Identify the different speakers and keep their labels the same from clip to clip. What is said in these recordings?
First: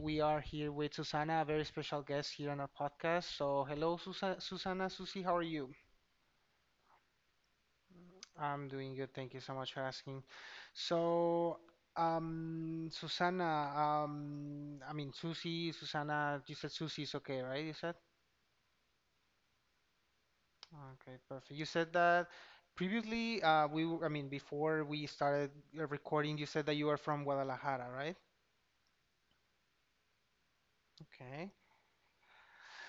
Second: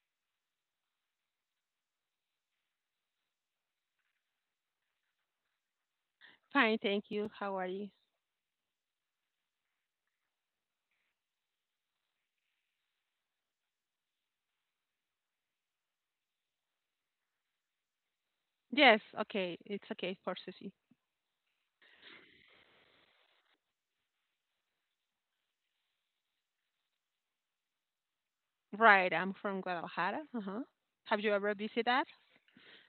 Speaker 1: we are here with Susana, a very special guest here on our podcast. So, hello, Susana, Susie, how are you?
Speaker 2: Fine, thank you. How are you?
Speaker 1: I'm doing good. Thank you so much for asking. So, Susana, I mean, Susie, Susana, you said Susie is okay, right? You said?
Speaker 2: Yes, okay. It's okay for Susie.
Speaker 1: Okay, perfect. You said that previously, I mean, before we started recording, you said that you are from Guadalajara, right?
Speaker 2: Right, I'm from Guadalajara. Uh-huh. Have you
Speaker 1: Okay.
Speaker 2: ever visited that?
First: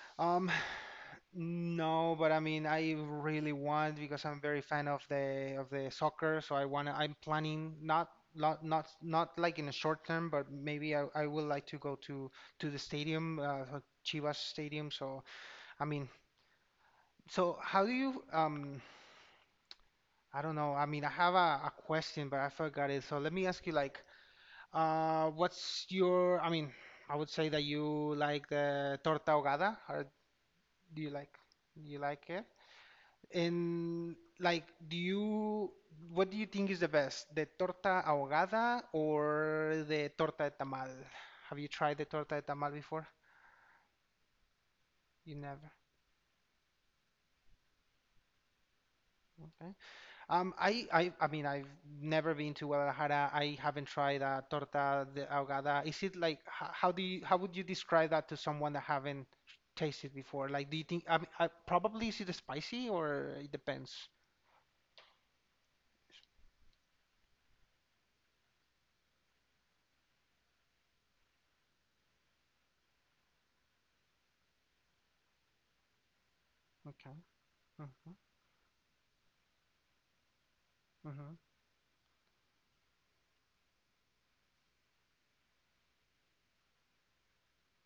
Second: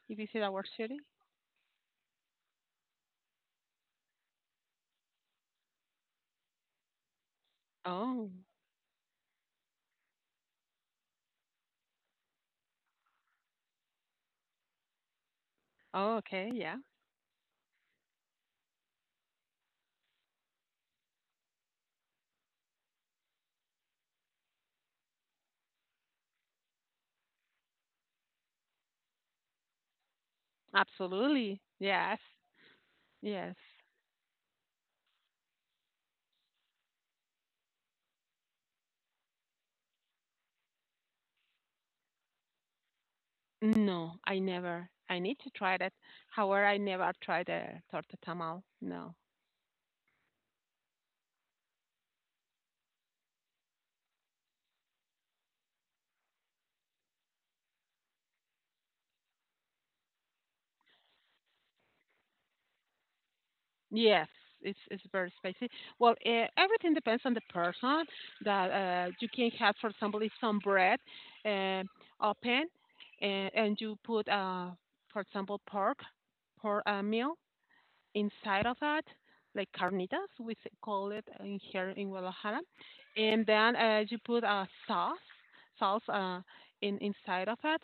Speaker 2: You visit
Speaker 1: Um,
Speaker 2: our city?
Speaker 1: No, but I mean, I really want because I'm very fan of the soccer, so I wanna. I'm planning not
Speaker 2: Oh.
Speaker 1: not not not like in a short term, but maybe I would like to go to the stadium, so Chivas Stadium. So I mean,
Speaker 2: Oh, okay. Yeah.
Speaker 1: so how do you I don't know. I mean, I have a question, but I forgot it. So let me ask you like, what's your? I mean, I would say that you like the torta ahogada, or do
Speaker 2: Absolutely.
Speaker 1: you
Speaker 2: Yes.
Speaker 1: like it?
Speaker 2: Yes.
Speaker 1: And like, do you, what do you think is the best, the torta ahogada or the torta de tamal? Have you tried the torta de tamal before?
Speaker 2: No, I never. I
Speaker 1: You
Speaker 2: need to
Speaker 1: never.
Speaker 2: try that. However, I never tried a torta tamal. No.
Speaker 1: Okay. I mean, I've never been to Guadalajara. I haven't tried a torta de ahogada. Is it like, how do you, how would you describe that to someone that haven't tasted before? Like, do you think, I mean, probably is it spicy or it depends?
Speaker 2: Yes, it's very spicy. Well, everything depends on the person that you can have. For example, if some bread uh, open and you put for example, pork
Speaker 1: Okay.
Speaker 2: meal
Speaker 1: Mm-hmm.
Speaker 2: inside of that, like carnitas, call it
Speaker 1: Mm-hmm.
Speaker 2: in here in Guadalajara, and then you put a sauce in inside of it.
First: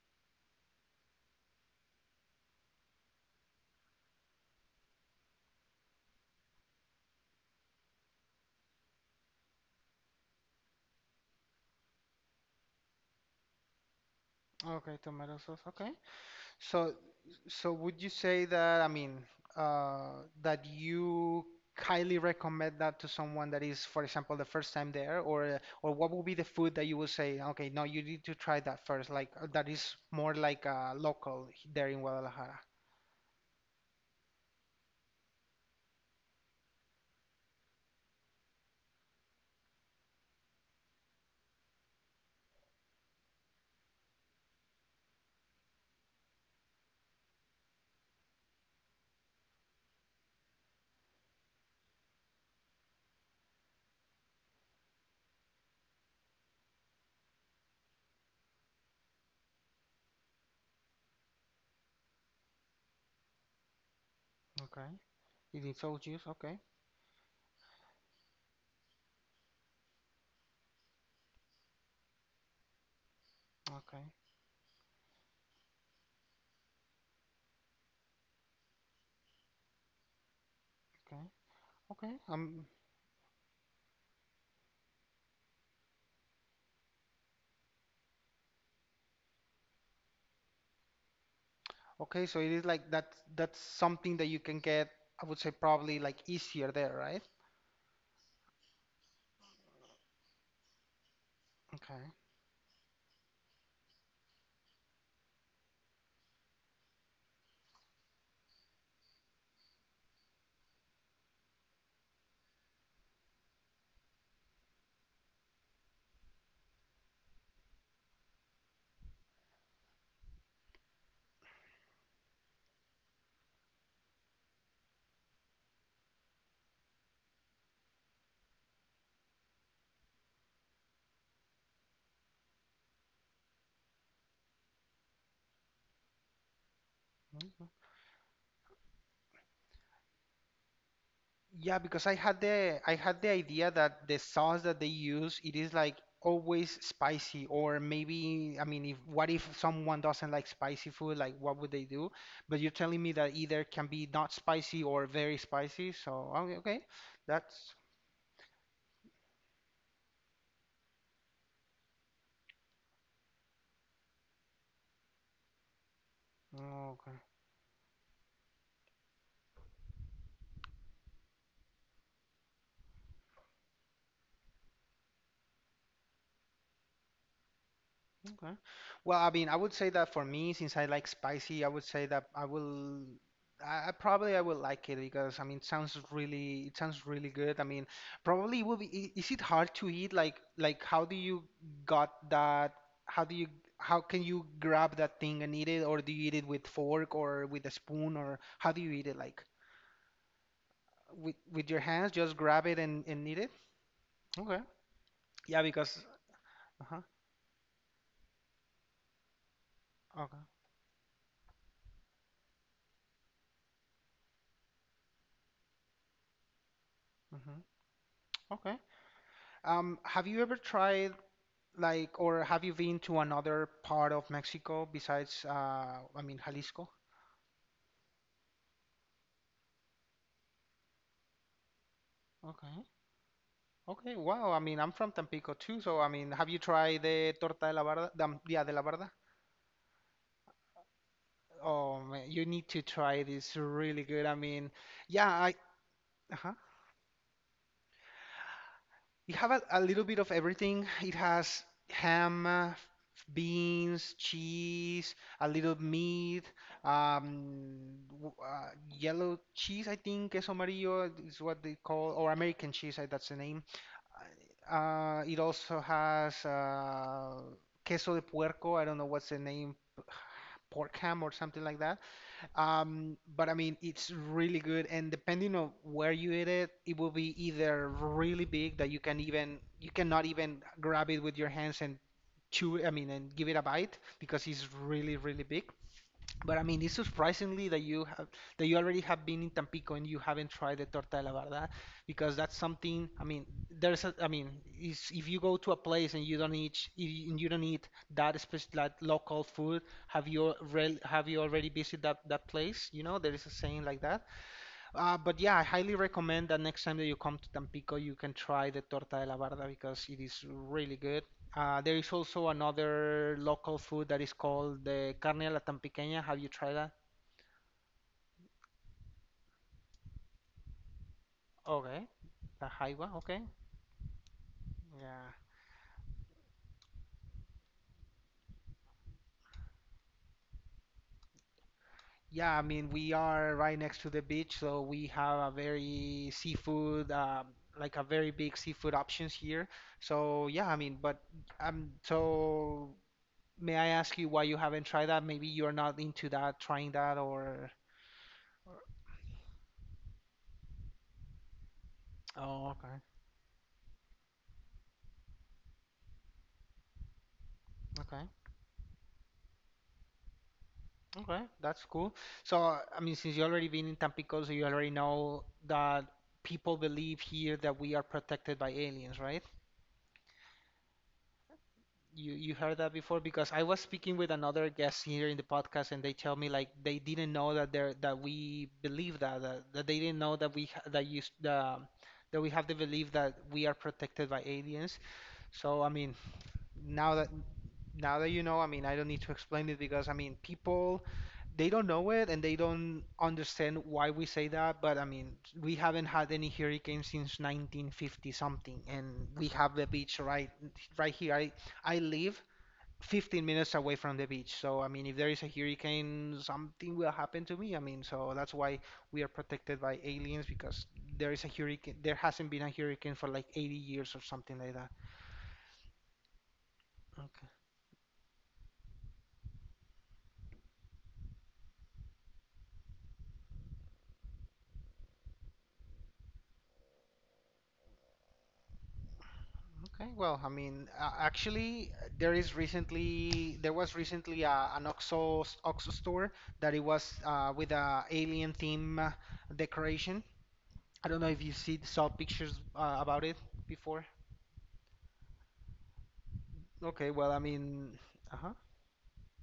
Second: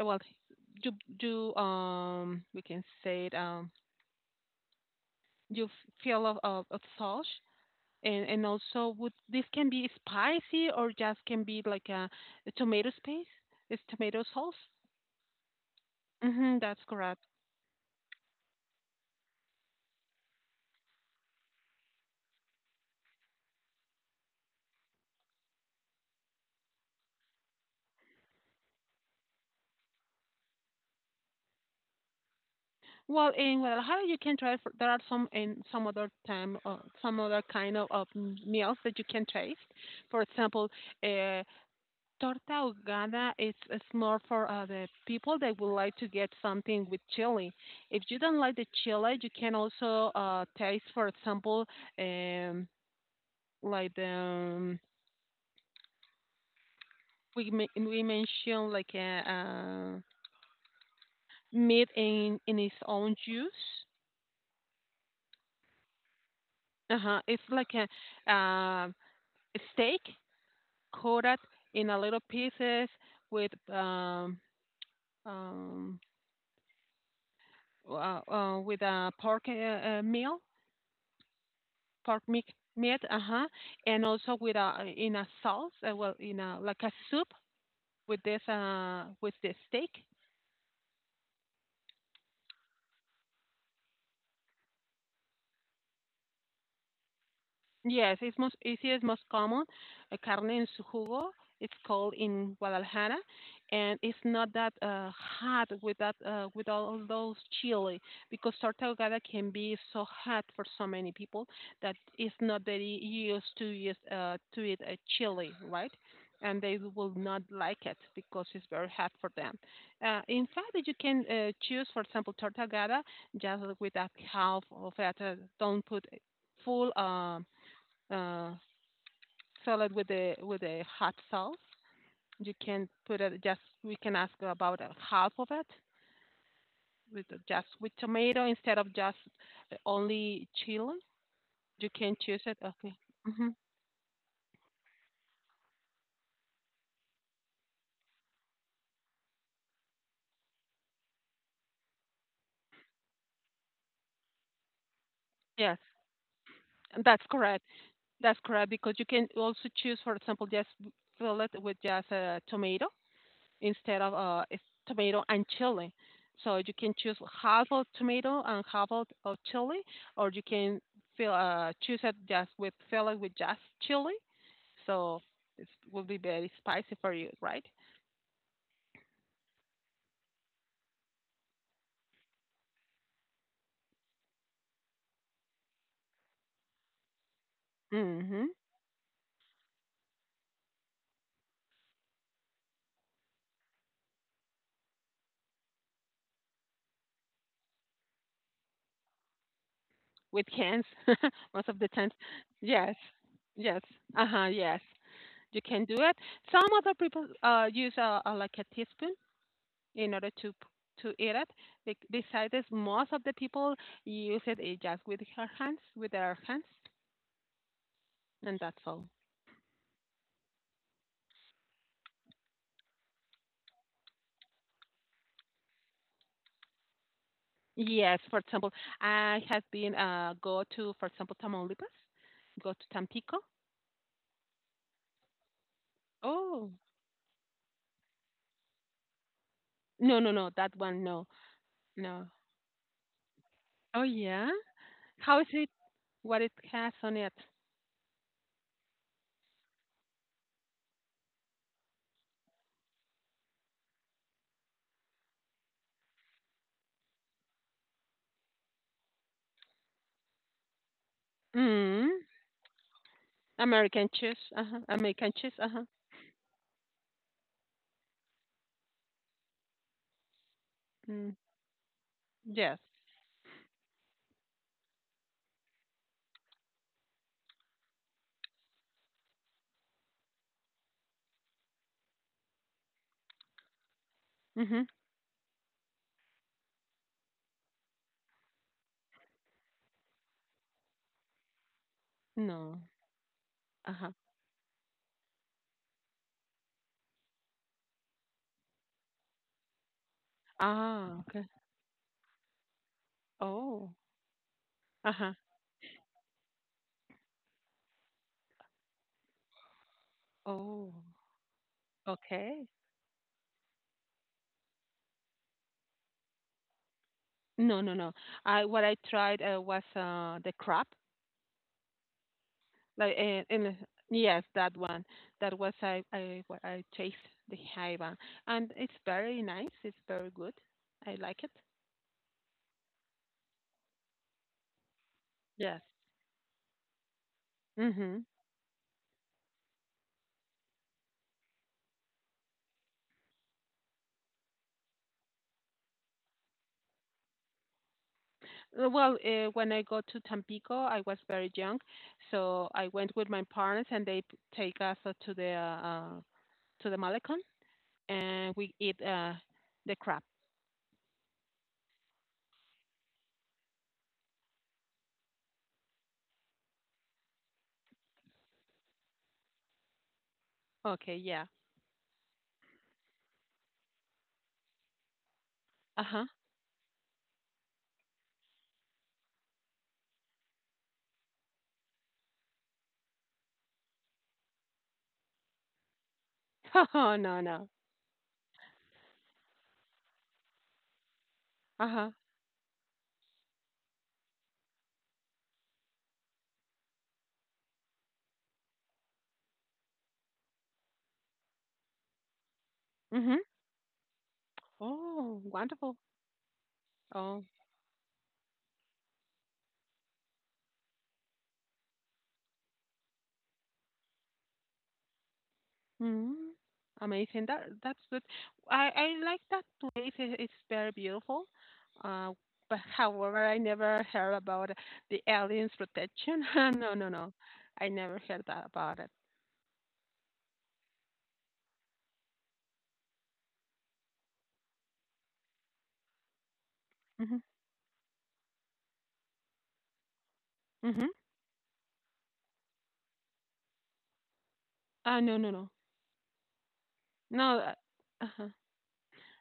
Speaker 2: Well, you you we can say it fill of sauce and also, would this can be spicy or just can be like a tomato paste? It's tomato sauce.
Speaker 1: Okay, tomato sauce. Okay.
Speaker 2: Mm-hmm, that's
Speaker 1: So,
Speaker 2: correct.
Speaker 1: so would you say that, I mean, that you highly recommend that to someone that is, for example, the first time there, or what would be the food that you would say, okay, no, you need to try that first, like that is more like there in Guadalajara.
Speaker 2: Well, in Guadalajara, you can try. For, there are some in some other time, some other kind of meals that you can taste. For example, uh, torta ahogada is more for the people that would like to get something with chili. If you don't like the chili, you can also taste, for example, um, like the we mentioned like a meat in its own juice.
Speaker 1: Okay. It is all juice. Okay.
Speaker 2: Uh huh. It's like a steak coated in a little pieces with
Speaker 1: Okay.
Speaker 2: um um with a pork meal
Speaker 1: Okay. Okay.
Speaker 2: pork meat meat uh huh and also with a in a sauce well in a like a soup with this with the steak.
Speaker 1: Okay. So it is like that. That's something that you can get. I would say probably like easier there, right?
Speaker 2: Yes, it's most easiest, most common. Carne en su jugo. It's called in Guadalajara, and it's not that hot with that with all of those chili because torta ahogada can be so hot for so many people that it's not that used to use to eat a chili, right? And they will not like it because it's very hot for them. In fact, you can choose, for example, torta ahogada just with a half of it. Don't put full uh, salad with a hot sauce. You can put it just we can ask about half of it with
Speaker 1: Okay.
Speaker 2: just with tomato instead of just only chili.
Speaker 1: Yeah,
Speaker 2: You
Speaker 1: because
Speaker 2: can choose it. Okay.
Speaker 1: I had the
Speaker 2: Hmm.
Speaker 1: idea that the sauce that they use it is like always spicy or maybe I mean if what if someone doesn't like spicy food like what would they do? But you're telling me that either can be not spicy or very
Speaker 2: Yes,
Speaker 1: spicy. So okay.
Speaker 2: that's correct.
Speaker 1: That's
Speaker 2: That's correct because you can also choose, for example, just fill it with just a tomato instead of it's tomato and chili. So you
Speaker 1: oh,
Speaker 2: can
Speaker 1: okay.
Speaker 2: choose half of tomato and half of chili, or you can fill choose it just with fill it with just chili. So it will be very spicy for you, right?
Speaker 1: Okay. Well, I mean, I would say that for me, since I like spicy, I would say that I will, I probably I will like it because I mean, it sounds really good. I mean,
Speaker 2: Mm-hmm.
Speaker 1: probably it will be. Is it hard to eat? Like how do you got that? How do you, how can you grab that thing and eat it? Or do you eat it with fork or with a spoon or how do you eat it? Like
Speaker 2: With cans,
Speaker 1: with
Speaker 2: most of
Speaker 1: your
Speaker 2: the
Speaker 1: hands,
Speaker 2: times.
Speaker 1: just grab it
Speaker 2: Yes,
Speaker 1: and eat it?
Speaker 2: yes, uh huh,
Speaker 1: Okay.
Speaker 2: yes. You
Speaker 1: Yeah,
Speaker 2: can do
Speaker 1: because.
Speaker 2: it. Some other
Speaker 1: Uh-huh.
Speaker 2: people use like a teaspoon in order
Speaker 1: Okay.
Speaker 2: to eat it. They decided most of the people use it just with her hands, with their hands,
Speaker 1: hmm
Speaker 2: and
Speaker 1: Okay.
Speaker 2: that's all.
Speaker 1: Have you ever tried? Like, or have you been to another part of Mexico besides, I mean, Jalisco?
Speaker 2: Yes, for example, I have been go to for example Tamaulipas, go
Speaker 1: Okay.
Speaker 2: to Tampico.
Speaker 1: Okay. Wow. I mean, I'm from Tampico too. So, I mean, have you
Speaker 2: Oh,
Speaker 1: tried the torta de la barda? Yeah, de la barda?
Speaker 2: no, no, no, that one, no,
Speaker 1: Oh,
Speaker 2: no.
Speaker 1: man, you need to try this. Really
Speaker 2: Oh
Speaker 1: good. I
Speaker 2: yeah,
Speaker 1: mean, yeah,
Speaker 2: how is
Speaker 1: I.
Speaker 2: it? What it
Speaker 1: uh
Speaker 2: has on it?
Speaker 1: It have a little bit of everything. It has ham, beans, cheese, a little meat, um, w- uh, yellow cheese, I think, queso amarillo is what they call,
Speaker 2: Mm,
Speaker 1: or American cheese, that's the name.
Speaker 2: American cheese. Uh huh. American
Speaker 1: It
Speaker 2: cheese. Uh
Speaker 1: also
Speaker 2: huh.
Speaker 1: has queso de puerco. I don't know what's the name, pork ham or
Speaker 2: Mm,
Speaker 1: something like that.
Speaker 2: yes.
Speaker 1: But I mean, it's really good, and depending on where you eat it, it will be either really big that you can even you cannot even grab it with your hands and chew. I mean, and give it a bite because it's
Speaker 2: Mhm.
Speaker 1: really really big, but I mean, it's surprisingly that you have that you already have been in Tampico and you haven't tried the torta de la verdad because that's
Speaker 2: No.
Speaker 1: something. I mean,
Speaker 2: Uh
Speaker 1: there's a.
Speaker 2: huh.
Speaker 1: I mean, is if you go to a place and you don't eat sh- y- and you don't eat that special that local food,
Speaker 2: Ah,
Speaker 1: have you
Speaker 2: okay.
Speaker 1: already visited that place? You know, there is a saying
Speaker 2: Oh.
Speaker 1: like that.
Speaker 2: Uh huh.
Speaker 1: But yeah, I highly recommend that next time that you come to Tampico, you can try the torta de la barda because it is really
Speaker 2: Oh,
Speaker 1: good. There is also
Speaker 2: okay.
Speaker 1: another local food that is called the carne a la tampiqueña. Have you tried that?
Speaker 2: No, no, no. I what I tried was the crab,
Speaker 1: Okay. The jaiba,
Speaker 2: like
Speaker 1: okay.
Speaker 2: and yes, that one.
Speaker 1: Yeah.
Speaker 2: That was I what I chased the jaiba, and it's very nice. It's very good. I like it.
Speaker 1: Yeah, I mean, we are right next to the beach, so we have a
Speaker 2: Yes.
Speaker 1: very seafood, like a
Speaker 2: Mhm.
Speaker 1: very big seafood options here. So yeah, I mean, but so may I ask you why you haven't tried that? Maybe you're not into that, trying that, or.
Speaker 2: Well, when I go to Tampico, I was very young,
Speaker 1: Oh,
Speaker 2: so I
Speaker 1: okay.
Speaker 2: went with my parents, and they take us to the to the Malecon,
Speaker 1: Okay.
Speaker 2: and we eat the crab.
Speaker 1: Okay. That's cool. So, I mean, since you already been in Tampico, so you already know that people believe here that we are protected by aliens, right?
Speaker 2: Okay, yeah.
Speaker 1: You heard that before because I was speaking with another guest here in the podcast and
Speaker 2: Uh
Speaker 1: they
Speaker 2: huh.
Speaker 1: tell me like they didn't know that there that we believe that they didn't know that we ha- that you s- the that we have the belief that we are protected by aliens. So, I mean, now
Speaker 2: Oh,
Speaker 1: that
Speaker 2: no, no.
Speaker 1: now that you know, I mean, I don't need to explain it because I mean, people they don't know
Speaker 2: Uh-huh.
Speaker 1: it and they don't understand why we say that, but I mean, we haven't had any hurricane since 1950 something and we have the beach right here. I live
Speaker 2: Mhm.
Speaker 1: 15 minutes away from the beach. So I mean, if there
Speaker 2: Oh,
Speaker 1: is a
Speaker 2: wonderful.
Speaker 1: hurricane, something will
Speaker 2: Oh.
Speaker 1: happen to me. I mean, so that's why we are protected by aliens because there hasn't been a hurricane for like 80 years or something like that.
Speaker 2: Mhm. Amazing.
Speaker 1: Okay.
Speaker 2: That that's good. I like that place. It's very beautiful. Uh, but however, I never heard about the aliens protection. No, no, no. I never heard that about it.
Speaker 1: Okay, well, I mean, actually, there was recently an OXO store that it was
Speaker 2: Mhm.
Speaker 1: with a alien theme decoration. I
Speaker 2: Mhm.
Speaker 1: don't know if you see saw pictures about it before.
Speaker 2: No, no, no.
Speaker 1: Okay, well, I
Speaker 2: No.
Speaker 1: mean,
Speaker 2: Uh-huh.
Speaker 1: uh-huh.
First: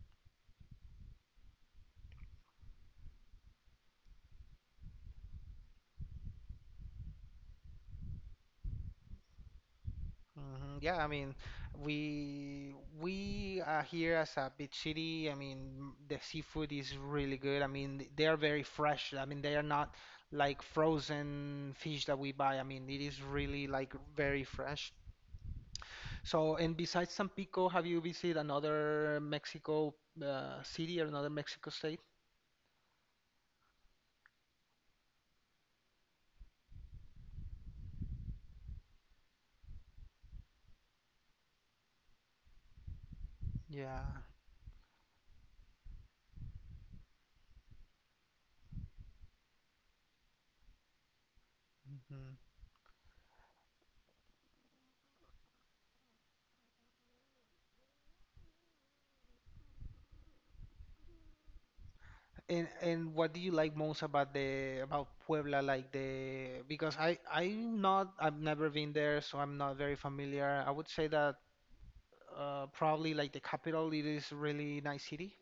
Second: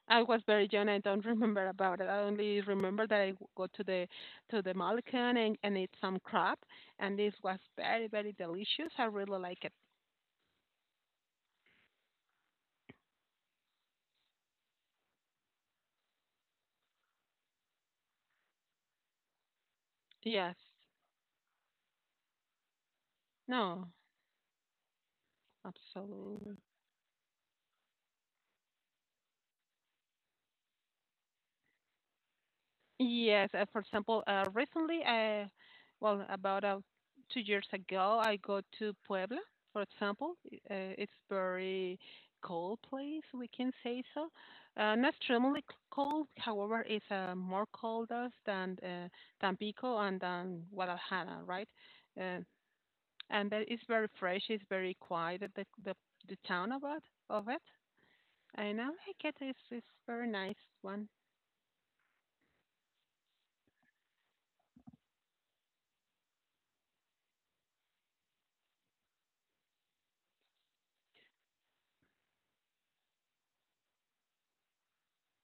Speaker 2: I was very young. I don't remember about it. I only remember that I go to the Malkan and eat some crab, and this was very very delicious. I really like it.
Speaker 1: Yeah, I mean, we we are here as a beach city. I mean, the seafood is really good. I mean, they are very fresh. I mean, they are not
Speaker 2: Yes.
Speaker 1: like frozen fish that we buy. I mean, it is really like
Speaker 2: No.
Speaker 1: very fresh. So,
Speaker 2: Absolutely.
Speaker 1: and besides San Pico, have you visited another Mexico city or another Mexico state?
Speaker 2: Yes, for example, recently, well, about 2 years ago, I go to Puebla, for example. It's very cold place, we can
Speaker 1: Yeah.
Speaker 2: say so. Not extremely cold, however, it's more colder than Tampico and than Guadalajara, right? Uh, and that it's very fresh, it's very quiet, the town about of it. And I like it, it's very nice one.
Speaker 1: And what do you like most about the about Puebla? Like the because I I'm not I've never been there, so I'm not very familiar. I would say that probably like the capital, it is really nice city.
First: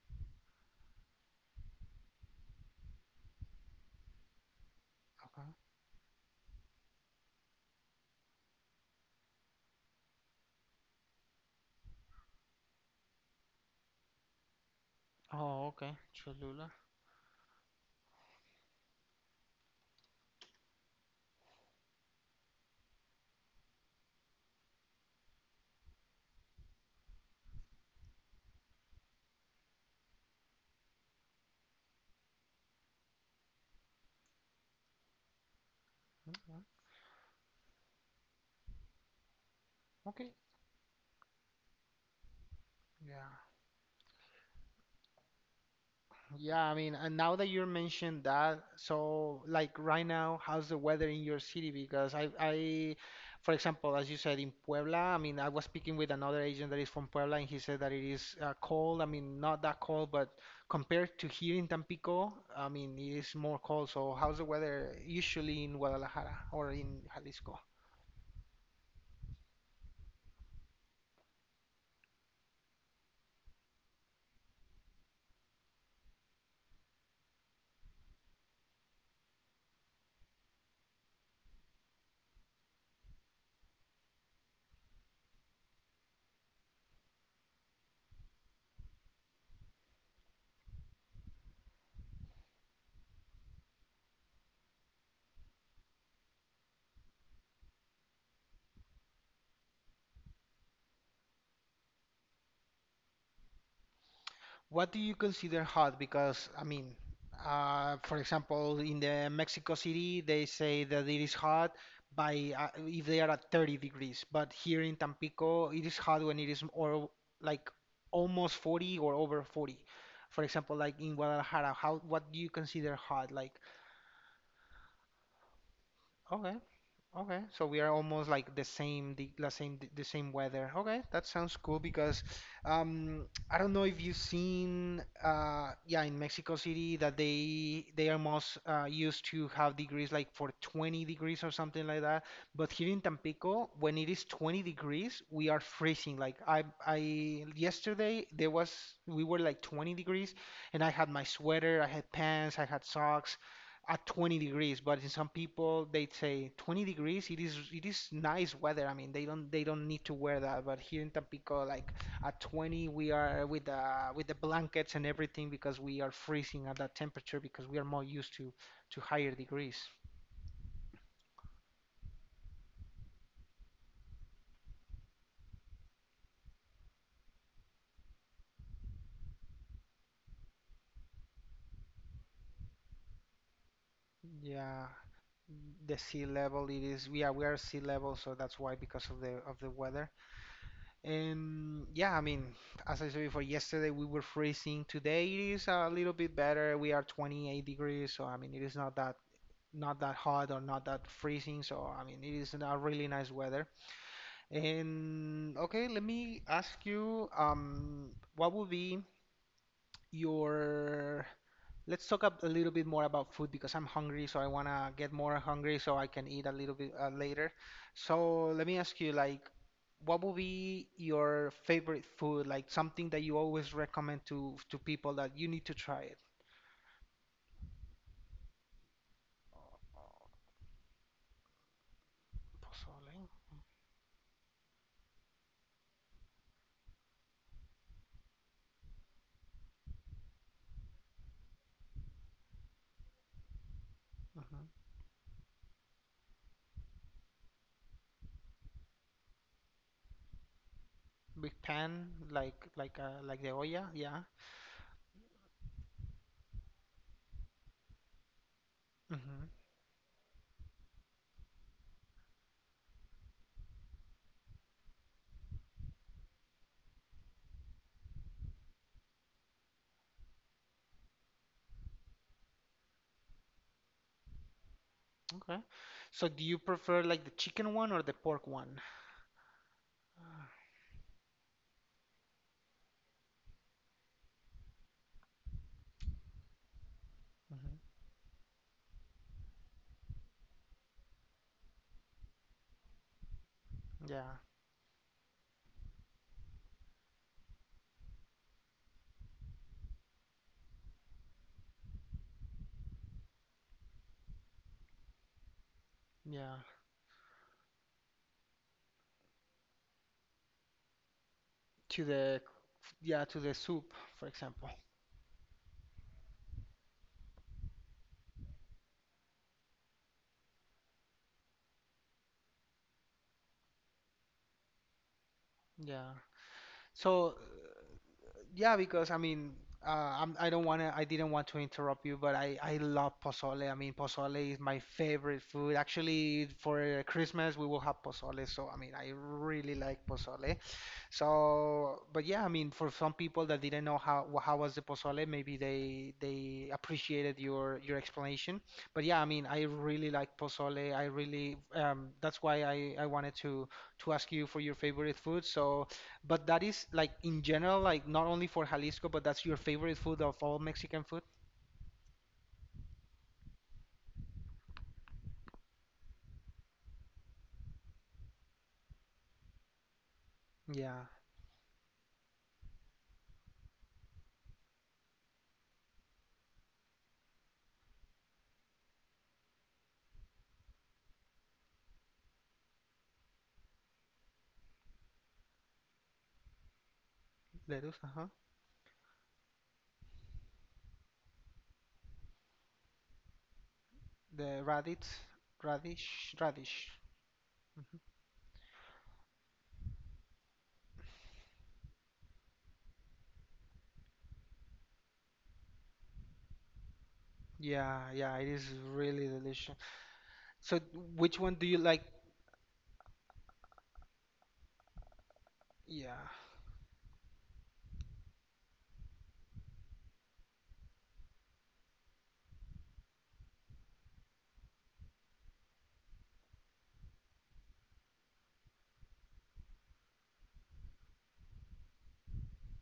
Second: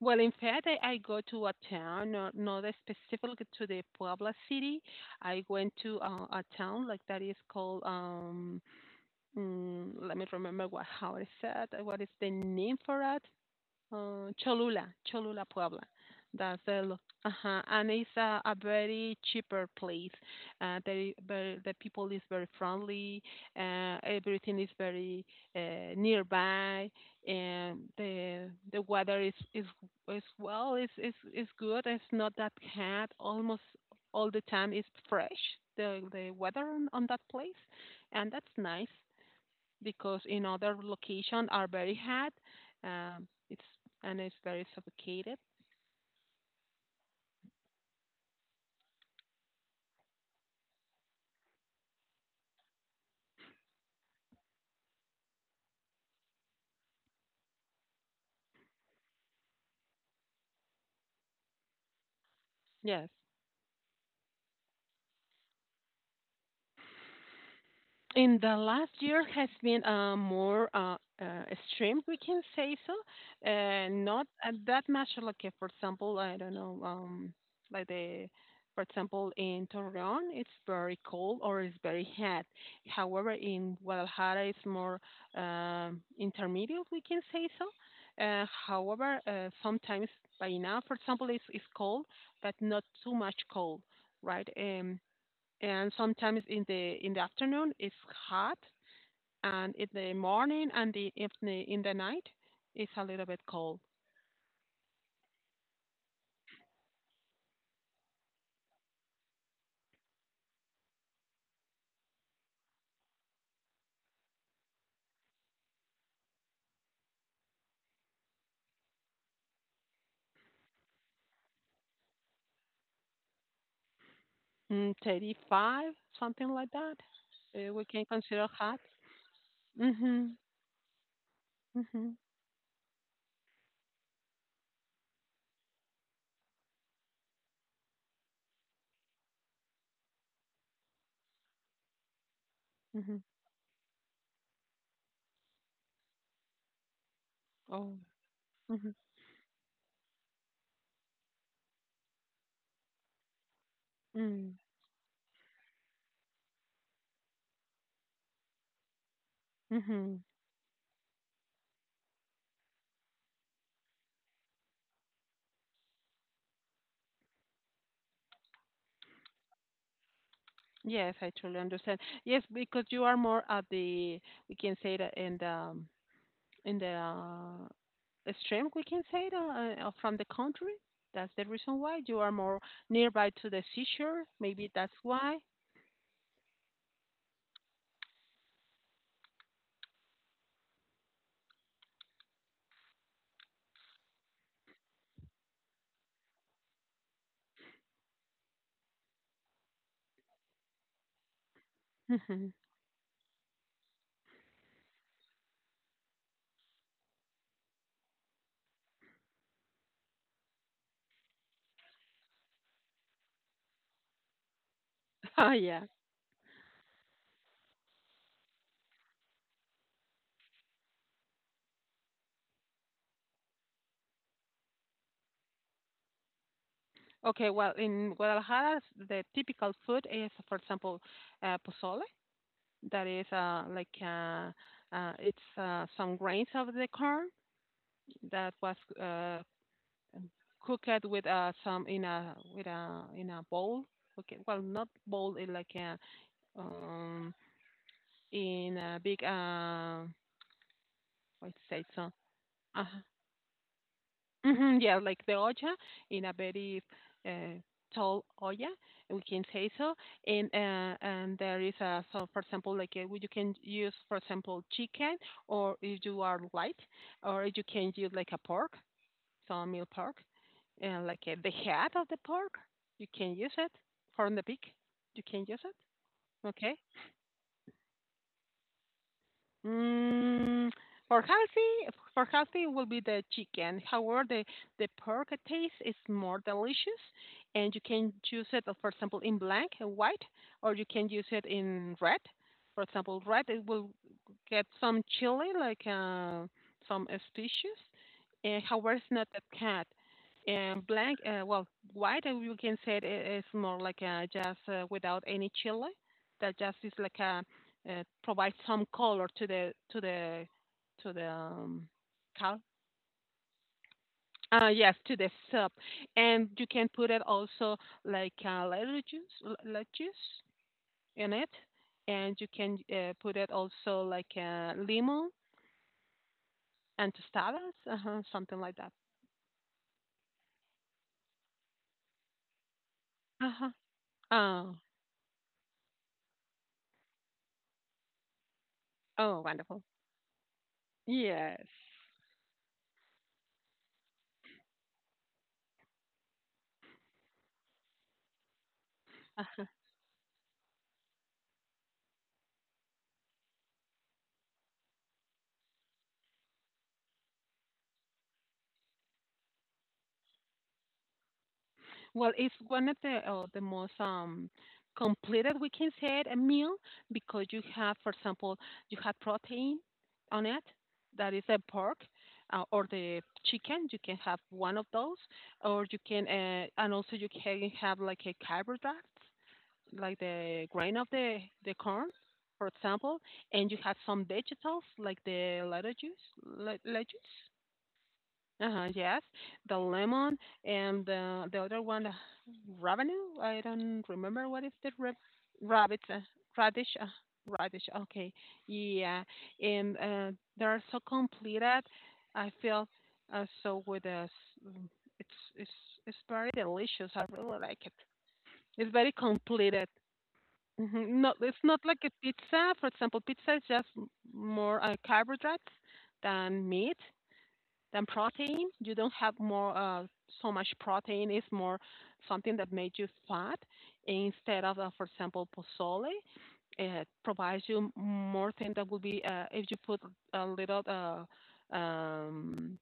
Speaker 2: Well, in fact, I go to a town, not specifically to the Puebla city. I
Speaker 1: Okay.
Speaker 2: went to a town like that is called, let me remember what how it said, what is the name for it? Cholula, Cholula,
Speaker 1: Oh,
Speaker 2: Puebla.
Speaker 1: okay,
Speaker 2: That's
Speaker 1: Cholula.
Speaker 2: the lo- uh-huh. And it's a very cheaper place. They very, the people is very friendly. Everything is very nearby, and the weather is well. It's good. It's not that hot. Almost all the time is fresh. The
Speaker 1: Yeah,
Speaker 2: weather on that place, and that's nice because
Speaker 1: Okay.
Speaker 2: in other location are very hot.
Speaker 1: Yeah.
Speaker 2: It's and it's very suffocated.
Speaker 1: Yeah, I mean, and now that you mentioned that, so like right now, how's the weather in your city? Because for example, as you said in Puebla, I mean, I was speaking with another agent that is from Puebla, and he said that it is cold. I mean, not that cold, but compared to here in Tampico, I mean,
Speaker 2: Yes.
Speaker 1: it is more cold. So how's the weather usually in Guadalajara or in Jalisco?
Speaker 2: In the last year has been more uh, extreme, we can say so. Not that much like, for example, I don't know, like the, for example, in Torreon, it's very cold or it's very hot. However, in Guadalajara, it's more intermediate, we can say so. However, sometimes by now, for example, it's cold, but not too much cold, right? And sometimes in the afternoon it's hot, and in the morning and in the night it's a little bit cold.
Speaker 1: What do you consider hot? Because, I mean, for example, in the Mexico City, they say that it is hot by if they are at 30 degrees, but here in Tampico, it is hot when it is or like almost 40 or over 40. For example, like in Guadalajara, how what do you consider hot? Like,
Speaker 2: Mm, 35, something
Speaker 1: okay.
Speaker 2: like that.
Speaker 1: Okay, so we
Speaker 2: We
Speaker 1: are
Speaker 2: can
Speaker 1: almost
Speaker 2: consider
Speaker 1: like the
Speaker 2: hot.
Speaker 1: same, the same
Speaker 2: Mhm.
Speaker 1: weather. Okay, that sounds cool
Speaker 2: Mhm.
Speaker 1: because um, I don't know if you've seen, yeah, in Mexico City that they are most used to have degrees like for 20 degrees or something like that. But here in
Speaker 2: Mhm.
Speaker 1: Tampico, when it is 20 degrees, we are freezing. Like I
Speaker 2: Oh.
Speaker 1: yesterday there was
Speaker 2: Mhm.
Speaker 1: we were like 20 degrees, and I had my sweater, I had pants, I had socks at 20
Speaker 2: Mm.
Speaker 1: degrees, but in some people they say 20 degrees. It is nice weather. I mean, they don't need to
Speaker 2: Mhm.
Speaker 1: wear that. But here in Tampico, like at 20, we are with the blankets and everything because we are freezing at that temperature because we are more used to higher degrees.
Speaker 2: Yes, I truly understand. Yes, because you are more at the we can say that in the in the stream, we can say, the, from the country. That's the reason why you are more nearby to the seashore. Maybe
Speaker 1: Yeah,
Speaker 2: that's why.
Speaker 1: the sea level it is. Yeah, we are sea level, so that's why because of the weather. And yeah, I mean, as I said before, yesterday we were freezing. Today it is a little bit better. We are 28 degrees, so I mean, it is not that hot or not that freezing. So I mean, it
Speaker 2: Mhm.
Speaker 1: is a really nice weather. And okay, let me ask you, what would be your let's talk up a little bit more about food because I'm hungry, so I wanna get more
Speaker 2: Oh,
Speaker 1: hungry
Speaker 2: yeah.
Speaker 1: so I can eat a little bit later. So let me ask you, like, what would be your favorite food? Like something that you always recommend to people that you need to try it.
Speaker 2: Okay, well, in Guadalajara, the typical food is, for example, pozole. That
Speaker 1: Pozole.
Speaker 2: is like it's some grains of the corn that was cooked with some in a with a in a bowl. Okay, well,
Speaker 1: Mhm.
Speaker 2: not bowl, in like a um, in a big
Speaker 1: Big
Speaker 2: what to say
Speaker 1: pan,
Speaker 2: so. Uh-huh.
Speaker 1: like the olla, yeah.
Speaker 2: Hmm, yeah, like the olla, in a very uh, tall olla we can
Speaker 1: Hmm.
Speaker 2: say so, and and there is a so for example like you can use for example chicken or if you are light or you can use like a pork so meal pork and like the head of the pork you can use it from the beak you can
Speaker 1: Okay.
Speaker 2: use it.
Speaker 1: So do you
Speaker 2: Okay.
Speaker 1: prefer like the chicken one or the pork one? Uh,
Speaker 2: Mm, for healthy will be the chicken. However, the pork taste is more delicious,
Speaker 1: mhm.
Speaker 2: and you can choose it, for example, in black and white, or you can use it in red. For example, red it will
Speaker 1: Yeah,
Speaker 2: get some chili, like some species. However, it's not that cat. And black, well, white, you can say it is more like just without any chili. That
Speaker 1: yeah.
Speaker 2: just is like a provide some color to the
Speaker 1: To the.
Speaker 2: cal-
Speaker 1: Yeah, to the soup, for example.
Speaker 2: yes, to the soup, and you can put it also like lettuce in it, and you can put it also like lemon
Speaker 1: Yeah,
Speaker 2: and
Speaker 1: so
Speaker 2: tostadas, uh, something like
Speaker 1: yeah,
Speaker 2: that.
Speaker 1: because I mean, I didn't want to interrupt you, but I love
Speaker 2: Uh huh.
Speaker 1: pozole. I mean, pozole is my
Speaker 2: Oh,
Speaker 1: favorite food. Actually, for Christmas we will have pozole, so I mean, I
Speaker 2: oh,
Speaker 1: really
Speaker 2: wonderful.
Speaker 1: like pozole.
Speaker 2: Yes.
Speaker 1: So, but yeah, I mean, for some people that didn't know how how was the pozole, maybe they appreciated your explanation. But yeah, I mean, I really like pozole. I really That's why I wanted to ask you for your favorite food. So, but that is like in general, like not only for Jalisco, but that's your favorite food of all Mexican food.
Speaker 2: Well, it's one of the most completed we can say it, a meal because you have, for example, you have protein on it.
Speaker 1: Yeah,
Speaker 2: That is a pork or the chicken. You can have one of those, or you can and also you can have like a carbohydrate, like the grain of the corn, for example, and you have some vegetables like the lettuce,
Speaker 1: lettuce, uh-huh.
Speaker 2: uh-huh, yes, the lemon and the other one, revenue. I don't remember
Speaker 1: The
Speaker 2: what is the
Speaker 1: radish,
Speaker 2: rabbit, uh,
Speaker 1: radish, radish.
Speaker 2: radish, uh, radish. Okay, yeah, and they're so completed. I feel so with us. It's it's very delicious. I really like it.
Speaker 1: Yeah, yeah, it is
Speaker 2: It's very
Speaker 1: really delicious.
Speaker 2: completed.
Speaker 1: So,
Speaker 2: Hmm. Not,
Speaker 1: which one
Speaker 2: it's
Speaker 1: do you
Speaker 2: not like
Speaker 1: like?
Speaker 2: a pizza. For example, pizza is just more carbohydrates
Speaker 1: Yeah.
Speaker 2: than meat, than protein. You don't have more so much protein. It's more something that makes you fat instead of, for example, pozole. It provides you more thing that would be if you put a little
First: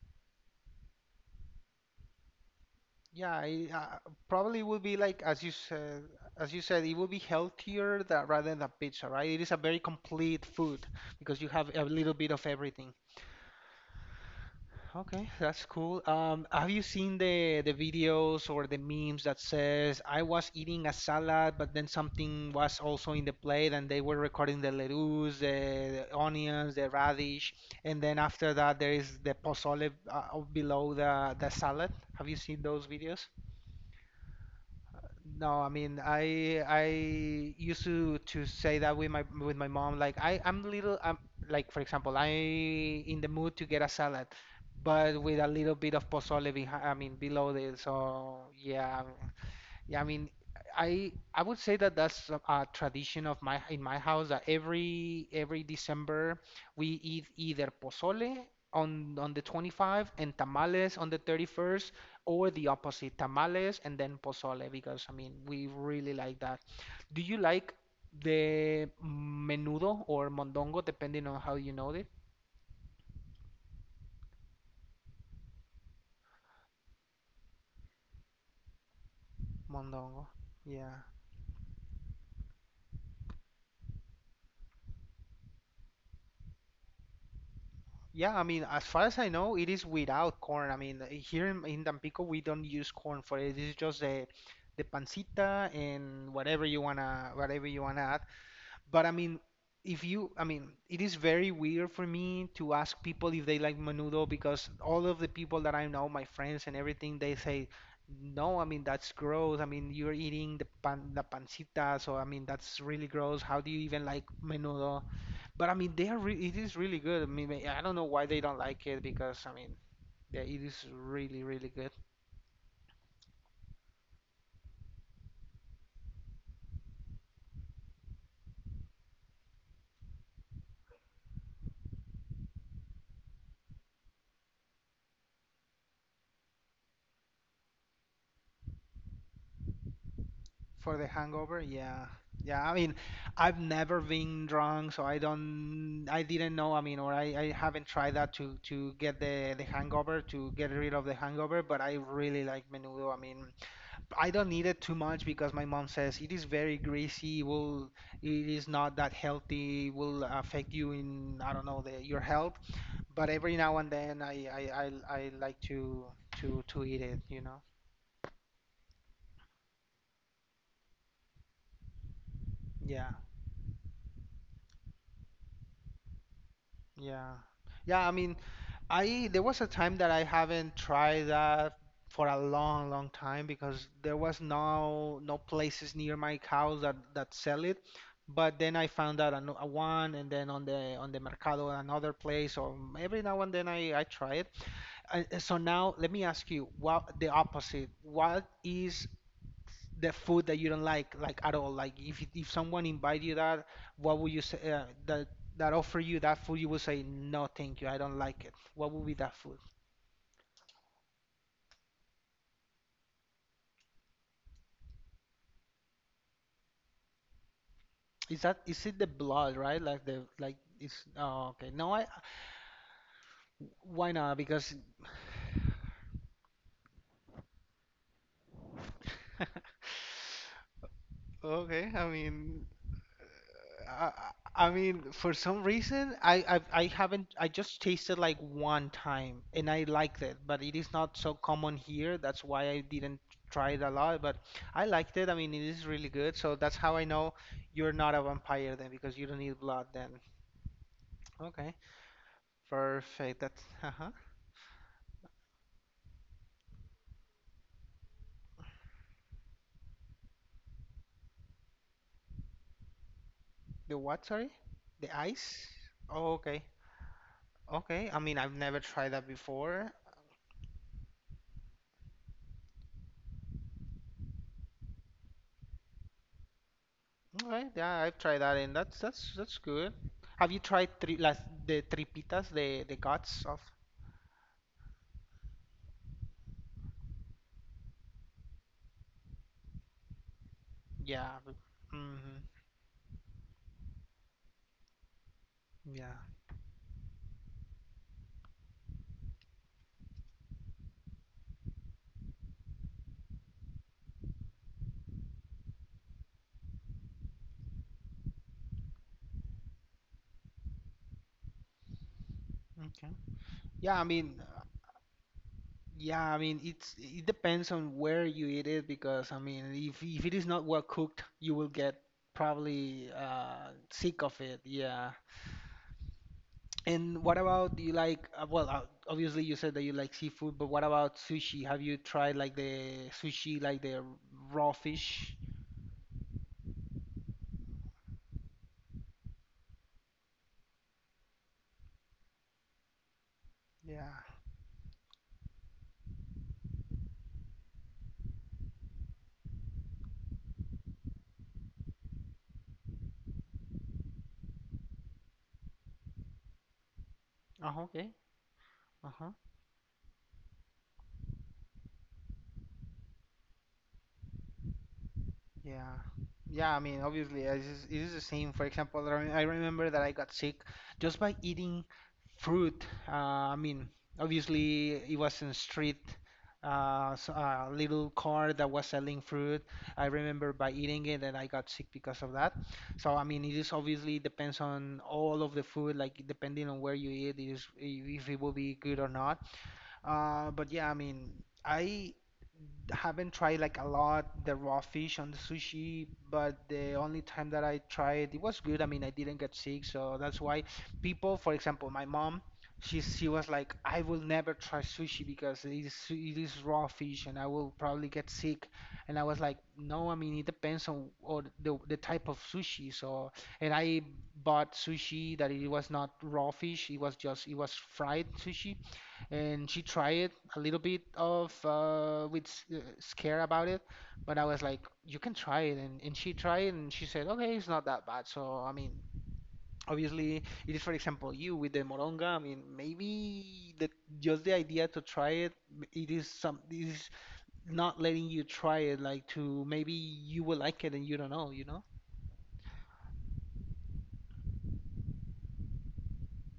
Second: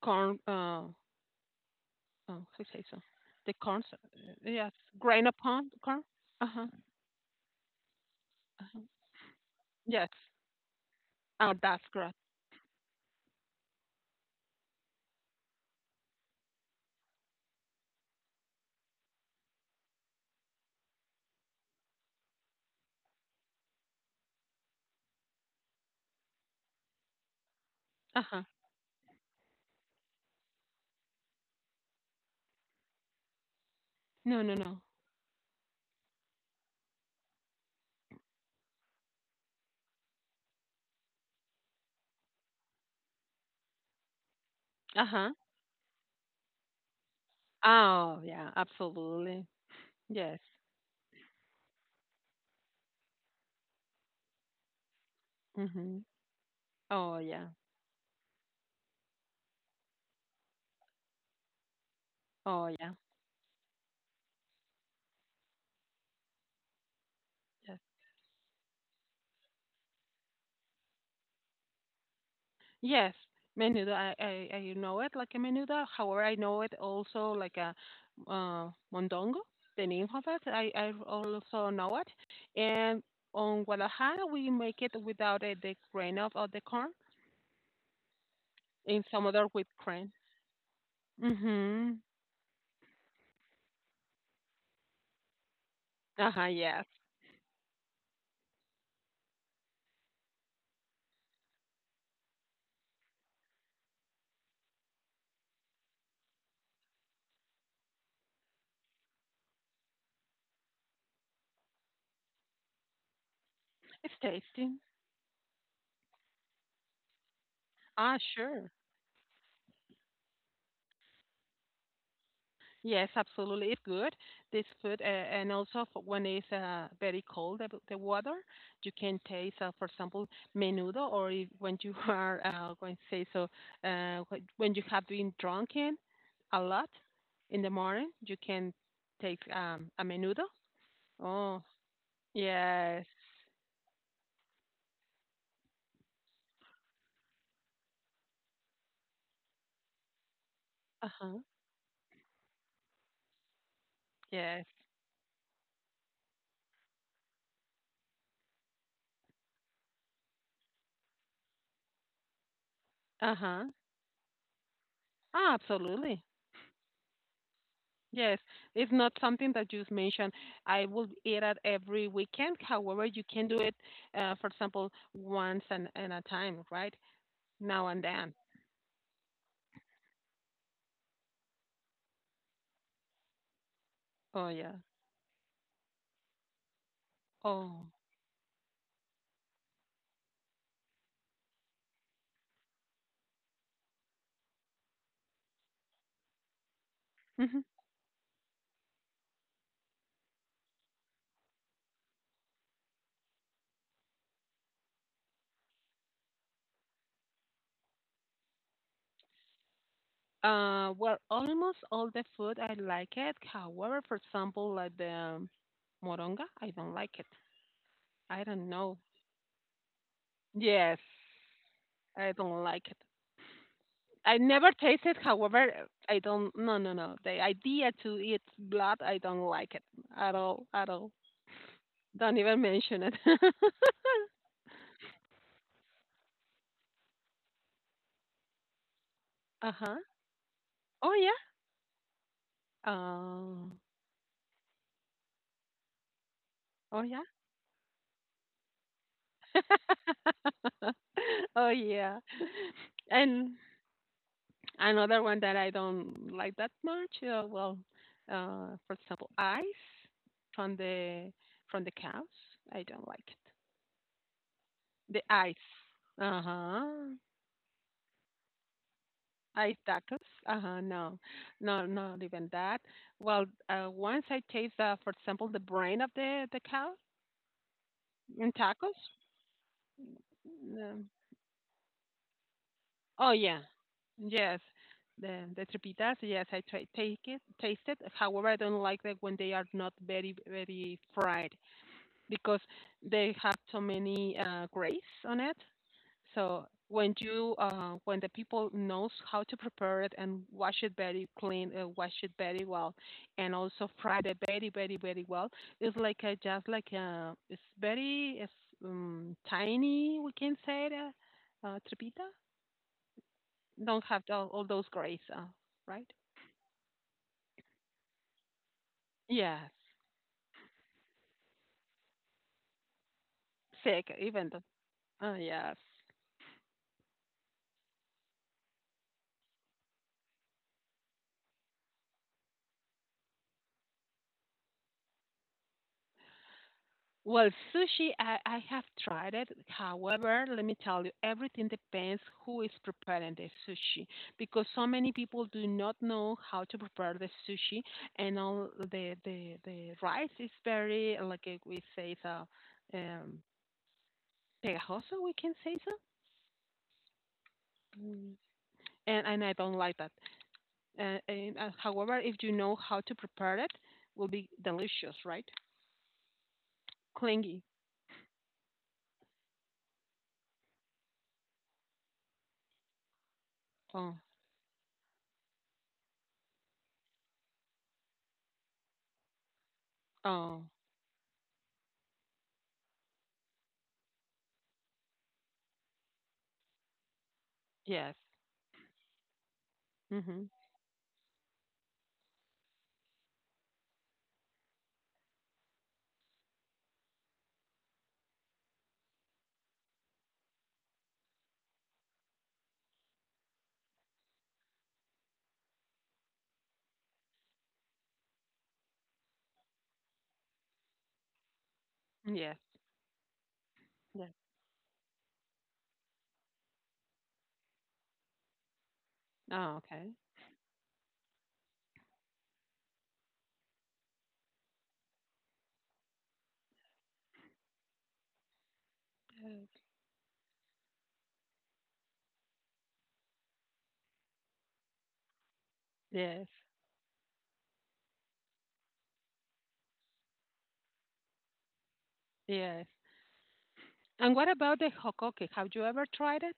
Speaker 2: corn. Oh, I say so.
Speaker 1: Yeah,
Speaker 2: The
Speaker 1: it,
Speaker 2: corn.
Speaker 1: uh, probably
Speaker 2: Yes,
Speaker 1: would be like
Speaker 2: grain
Speaker 1: as you
Speaker 2: upon corn.
Speaker 1: said,
Speaker 2: Uh huh.
Speaker 1: it would be healthier that rather than pizza, right? It is a very
Speaker 2: Yes.
Speaker 1: complete food because you
Speaker 2: Oh,
Speaker 1: have a
Speaker 2: that's
Speaker 1: little
Speaker 2: correct.
Speaker 1: bit of everything. Okay, that's cool. Have you seen the videos or the memes that says I was eating a salad, but then something was also in the plate, and they were recording the lettuce, the onions, the radish, and then
Speaker 2: Uh huh.
Speaker 1: after that there is the pozole below the salad. Have you seen those videos?
Speaker 2: No, no, no.
Speaker 1: No, I mean, I used to say that with my mom. Like I'm little, I'm like, for example, I in the mood to get a salad,
Speaker 2: Uh
Speaker 1: but
Speaker 2: huh.
Speaker 1: with a little bit of pozole behind. I mean, below it.
Speaker 2: Oh,
Speaker 1: So
Speaker 2: yeah.
Speaker 1: yeah,
Speaker 2: Absolutely.
Speaker 1: yeah, I mean,
Speaker 2: Yes.
Speaker 1: I would say that that's a tradition of my in my house, that every
Speaker 2: Mhm.
Speaker 1: December we
Speaker 2: Oh,
Speaker 1: eat
Speaker 2: yeah.
Speaker 1: either pozole on the 25th and tamales on the 31st, or
Speaker 2: Oh,
Speaker 1: the
Speaker 2: yeah.
Speaker 1: opposite, tamales and then pozole, because I mean, we really like that. Do you like
Speaker 2: Yes.
Speaker 1: the menudo or mondongo, depending on how you know it?
Speaker 2: Yes. Menudo. I know it like a menudo. However, I know it also like a mondongo, the name of
Speaker 1: Mondongo.
Speaker 2: it. I
Speaker 1: Yeah.
Speaker 2: also know it. And on Guadalajara, we make it without the grain of the corn,
Speaker 1: Yeah, I mean, as far
Speaker 2: in
Speaker 1: as
Speaker 2: some
Speaker 1: I
Speaker 2: other
Speaker 1: know,
Speaker 2: with
Speaker 1: it is
Speaker 2: grain.
Speaker 1: without corn. I mean, here in
Speaker 2: Hmm
Speaker 1: Tampico, we don't use corn for it. It's just the pancita and
Speaker 2: Uh-huh,
Speaker 1: whatever you
Speaker 2: yes.
Speaker 1: wanna whatever you wanna add. But I mean, if you, I mean, it is very weird for me to ask people if they like menudo, because all of the people that I know, my friends and everything, they say, no, I mean, that's gross. I mean, you're eating the pancita, so I mean, that's really gross. How do you even
Speaker 2: It's
Speaker 1: like
Speaker 2: tasty.
Speaker 1: menudo? But I mean, they are re it is really good. I mean, I don't know
Speaker 2: Ah,
Speaker 1: why they don't
Speaker 2: sure.
Speaker 1: like it, because I mean, yeah, it is really, really good.
Speaker 2: Yes, absolutely. It's good, this food. And also for when it's very cold, the water, you can taste, for example, menudo, or if, when you are going to say so, when you have been drunken a lot in the morning, you can take a menudo.
Speaker 1: For the hangover,
Speaker 2: Oh,
Speaker 1: yeah. Yeah, I mean,
Speaker 2: yes.
Speaker 1: I've never been drunk, so I didn't know, I mean, or I haven't tried that to get the hangover, to get rid of the
Speaker 2: Uh-huh.
Speaker 1: hangover, but I really like menudo. I mean, I don't need
Speaker 2: Yes.
Speaker 1: it too much because my mom says it is very greasy, will it is not that healthy, will affect you in, I don't know, your health. But every
Speaker 2: Uh-huh.
Speaker 1: now and then I
Speaker 2: Ah,
Speaker 1: like to
Speaker 2: absolutely.
Speaker 1: to to eat it.
Speaker 2: Yes, it's not something that you mentioned. I will eat it every weekend. However,
Speaker 1: Yeah.
Speaker 2: you can do it, for example, once and a time, right?
Speaker 1: Yeah.
Speaker 2: Now and
Speaker 1: Yeah, I
Speaker 2: then.
Speaker 1: mean, I there was a time that I haven't tried that for a long, long time, because there was
Speaker 2: Oh, yeah.
Speaker 1: no places near my house that sell it.
Speaker 2: Oh.
Speaker 1: But then I found out a one, and then on the Mercado, another place. Or every now and then I try it. So now let me ask you, what the
Speaker 2: hmm
Speaker 1: opposite? What is the food that you don't like at all? Like, if someone invite you, that what would you say, that offer you that food, you would say, no, thank you, I don't like it. What would be that food?
Speaker 2: Well, almost all the food I like it. However, for example, like the moronga, I don't like it. I don't
Speaker 1: Is
Speaker 2: know.
Speaker 1: it the blood, right? Like the like
Speaker 2: Yes,
Speaker 1: it's, oh, okay. No. I
Speaker 2: I don't like it.
Speaker 1: Why
Speaker 2: I
Speaker 1: not?
Speaker 2: never
Speaker 1: Because
Speaker 2: taste it. However, I don't. No, no, no. The idea to eat blood, I don't like it at all, at all.
Speaker 1: okay, I
Speaker 2: Don't even
Speaker 1: mean,
Speaker 2: mention it.
Speaker 1: I, I mean, for some reason, I haven't. I just tasted like one time, and I
Speaker 2: Uh-huh.
Speaker 1: liked it. But it is
Speaker 2: Oh,
Speaker 1: not
Speaker 2: yeah.
Speaker 1: so common here. That's why I didn't try
Speaker 2: Oh.
Speaker 1: it a lot. But I liked it. I mean, it is really good. So that's how
Speaker 2: Oh,
Speaker 1: I
Speaker 2: yeah.
Speaker 1: know you're not a vampire then, because you don't need blood then.
Speaker 2: Oh,
Speaker 1: Okay,
Speaker 2: yeah.
Speaker 1: perfect.
Speaker 2: And
Speaker 1: That's, uh-huh.
Speaker 2: another one that I don't like that much, for example, ice from the from the cows. I don't like it.
Speaker 1: The what? Sorry, the
Speaker 2: The
Speaker 1: ice.
Speaker 2: ice.
Speaker 1: Oh, okay,
Speaker 2: Uh-huh.
Speaker 1: okay. I mean, I've never tried that
Speaker 2: Ice
Speaker 1: before.
Speaker 2: tacos. Uh-huh. No, no, not even that. Well, once I taste, for example, the brain of the cow
Speaker 1: Alright, yeah, I've tried
Speaker 2: in
Speaker 1: that, and
Speaker 2: tacos.
Speaker 1: that's good. Have you tried
Speaker 2: No.
Speaker 1: tri las the tripitas, the
Speaker 2: Oh
Speaker 1: guts
Speaker 2: yeah,
Speaker 1: of?
Speaker 2: yes. The trepitas, yes, I try take it, taste it. However, I don't like that when they are not very very
Speaker 1: Yeah.
Speaker 2: fried
Speaker 1: Mm-hmm.
Speaker 2: because they have so many grays on it.
Speaker 1: Yeah.
Speaker 2: So when you when the people knows how to prepare it and wash it very clean, wash it very well, and also fry it very very very well, it's like a, just like a it's very it's, tiny we can say it, trepita
Speaker 1: Okay. Yeah,
Speaker 2: don't
Speaker 1: I
Speaker 2: have
Speaker 1: mean, uh,
Speaker 2: all those grays, right?
Speaker 1: yeah, I mean, it depends on where you eat it, because I mean,
Speaker 2: Yes,
Speaker 1: if it is not well cooked, you will get probably
Speaker 2: sick
Speaker 1: sick of
Speaker 2: even
Speaker 1: it.
Speaker 2: the
Speaker 1: Yeah.
Speaker 2: yes.
Speaker 1: And what about, do you like? Well, obviously you said that you like seafood, but what about sushi? Have you tried like the sushi, like the raw fish?
Speaker 2: Well, sushi I have tried it. However, let me tell you, everything depends who is preparing the sushi
Speaker 1: Yeah.
Speaker 2: because so many people do not know how to prepare the sushi, and all the rice is very like we say so, um, pegajoso. We can say so,
Speaker 1: Uh-huh, okay.
Speaker 2: Mm,
Speaker 1: Uh-huh.
Speaker 2: and I don't like that. However, if you know how to prepare it, will be delicious, right?
Speaker 1: Yeah. Yeah, I mean, obviously, it
Speaker 2: Clingy.
Speaker 1: is, it is the same. For example, I remember that I got sick just by eating fruit. I mean,
Speaker 2: Oh,
Speaker 1: obviously, it was in street, s little cart that was selling fruit. I remember
Speaker 2: oh,
Speaker 1: by eating it and I got sick because of that. So, I mean, it is obviously depends on all of the food, like depending on where you eat,
Speaker 2: yes.
Speaker 1: if it will be good or not.
Speaker 2: hmm
Speaker 1: But yeah, I mean, I haven't tried like a lot the raw fish on the sushi, but the only time that I tried it was good. I mean, I didn't get sick, so that's why people, for example, my mom, she was like, I will never try sushi because it is raw fish and I will probably get sick. And I was like, no, I mean, it depends on or the type of
Speaker 2: Yes.
Speaker 1: sushi. So, and I
Speaker 2: Yes.
Speaker 1: bought sushi that it was not raw fish, it was just it was fried sushi. And
Speaker 2: Oh,
Speaker 1: she
Speaker 2: okay.
Speaker 1: tried a little bit of with scare about it, but I was like, you can try it. And, she tried, and she said, okay, it's not that bad. So I mean,
Speaker 2: Yes.
Speaker 1: obviously, it is, for example, you with the moronga. I mean, maybe the just the idea to try it, m- it is
Speaker 2: Yes.
Speaker 1: some it is not letting you try it, like to, maybe you will like it and you don't know.
Speaker 2: Yes. And what about the hokoke? Have you ever tried it?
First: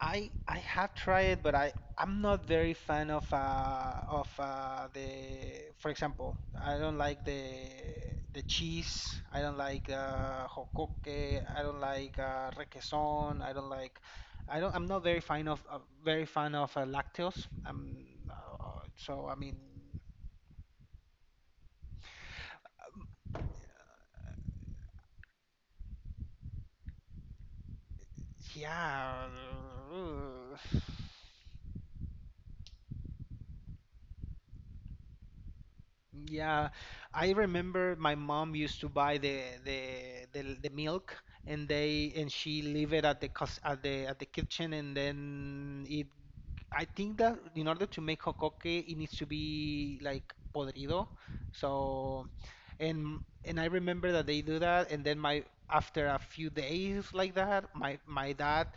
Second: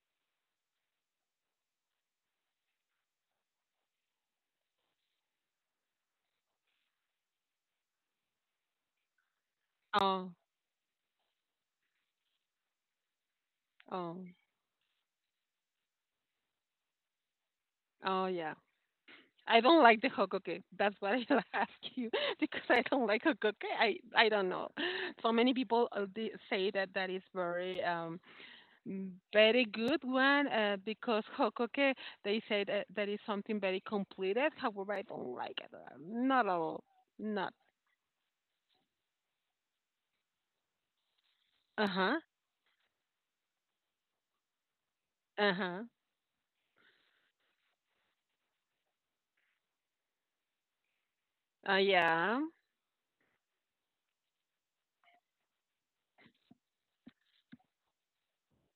Speaker 1: I have tried, but I'm not very fan of the for example, I don't like the cheese. I don't like
Speaker 2: Oh,
Speaker 1: jocoque. I don't like requesón. I don't like,
Speaker 2: oh,
Speaker 1: I'm not very fan of lactose,
Speaker 2: oh, yeah.
Speaker 1: so I mean,
Speaker 2: I don't like the hokoke. That's why I asked you because I don't like hokoke. I don't know. So many people they say that that is very mm,
Speaker 1: yeah.
Speaker 2: very good one,
Speaker 1: Ugh.
Speaker 2: because Hokoke, they say that that is something very completed. However, I don't like it. Not at
Speaker 1: Yeah,
Speaker 2: all.
Speaker 1: I
Speaker 2: Not.
Speaker 1: remember my mom used to buy the milk, and
Speaker 2: Uh
Speaker 1: they
Speaker 2: huh.
Speaker 1: and she leave it at the cus- at the kitchen, and
Speaker 2: Uh
Speaker 1: then
Speaker 2: huh.
Speaker 1: it. I think that in order to make jocoque it needs to be like podrido. So,
Speaker 2: Yeah.
Speaker 1: and I remember that they do that, and then my after a few days like that, my my dad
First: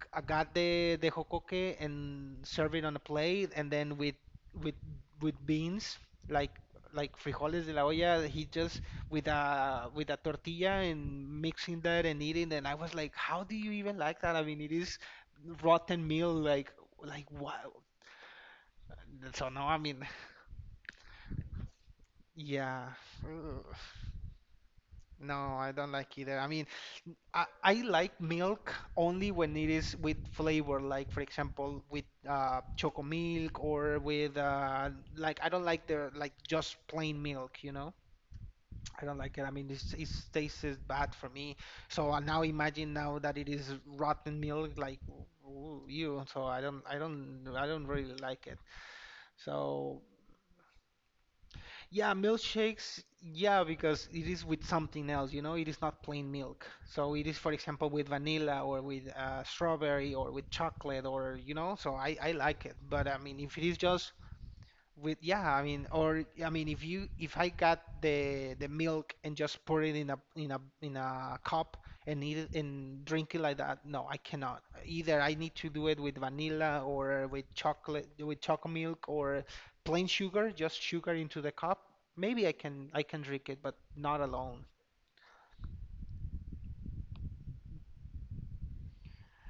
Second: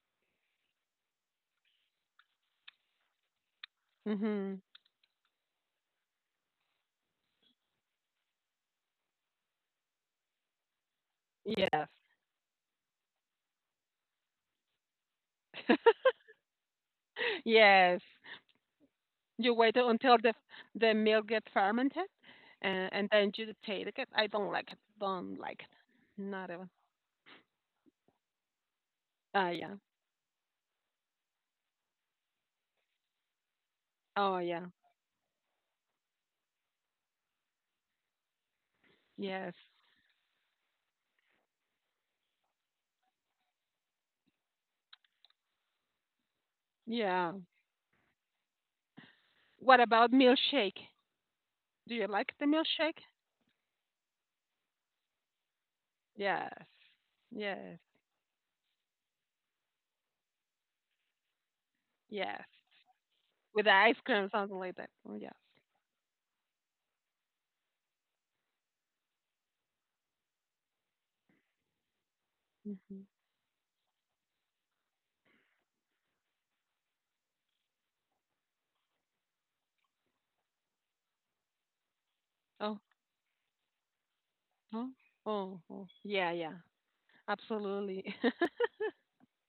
Speaker 1: g- I got the hokoke and serve it on a plate, and then with
Speaker 2: Mm-hmm.
Speaker 1: with with beans, like like frijoles de la olla. He just with a tortilla, and mixing
Speaker 2: Yes.
Speaker 1: that and eating. And I was like, how do you even like that? I mean, it is rotten meal. Like what?
Speaker 2: yes.
Speaker 1: So
Speaker 2: You
Speaker 1: no,
Speaker 2: wait
Speaker 1: I mean,
Speaker 2: until the milk gets fermented,
Speaker 1: yeah.
Speaker 2: and then you
Speaker 1: Ugh.
Speaker 2: take it. I don't like it.
Speaker 1: No,
Speaker 2: Don't like
Speaker 1: I
Speaker 2: it.
Speaker 1: don't like either. I
Speaker 2: Not
Speaker 1: mean,
Speaker 2: even.
Speaker 1: I like milk only
Speaker 2: Ah
Speaker 1: when it
Speaker 2: yeah.
Speaker 1: is with flavor, like for example with choco milk, or with
Speaker 2: Oh yeah.
Speaker 1: like I don't like the like just plain milk. I don't like it. I
Speaker 2: Yes.
Speaker 1: mean, it tastes bad for me. So now imagine now that it is rotten milk, like you. So I don't, I
Speaker 2: Yeah.
Speaker 1: don't, I don't really like it.
Speaker 2: What
Speaker 1: So,
Speaker 2: about milkshake? Do you
Speaker 1: yeah,
Speaker 2: like the
Speaker 1: milkshakes,
Speaker 2: milkshake?
Speaker 1: yeah, because it is with something else, you know, it is not plain
Speaker 2: Yes.
Speaker 1: milk. So it is, for
Speaker 2: Yes.
Speaker 1: example, with vanilla or with strawberry or with chocolate or, you know, so I
Speaker 2: Yes.
Speaker 1: like it. But I mean, if it
Speaker 2: With the
Speaker 1: is
Speaker 2: ice
Speaker 1: just
Speaker 2: cream, something like that. Oh,
Speaker 1: with
Speaker 2: yeah.
Speaker 1: yeah, I mean, or I mean, if I got the milk and just pour it in a cup and eat it
Speaker 2: hmm
Speaker 1: and drink it like that, no, I cannot. Either I need to do it with vanilla or with chocolate milk or plain sugar, just sugar into the cup. Maybe
Speaker 2: Oh,
Speaker 1: I can drink it, but not alone.
Speaker 2: oh, oh, oh. Yeah, yeah. Absolutely.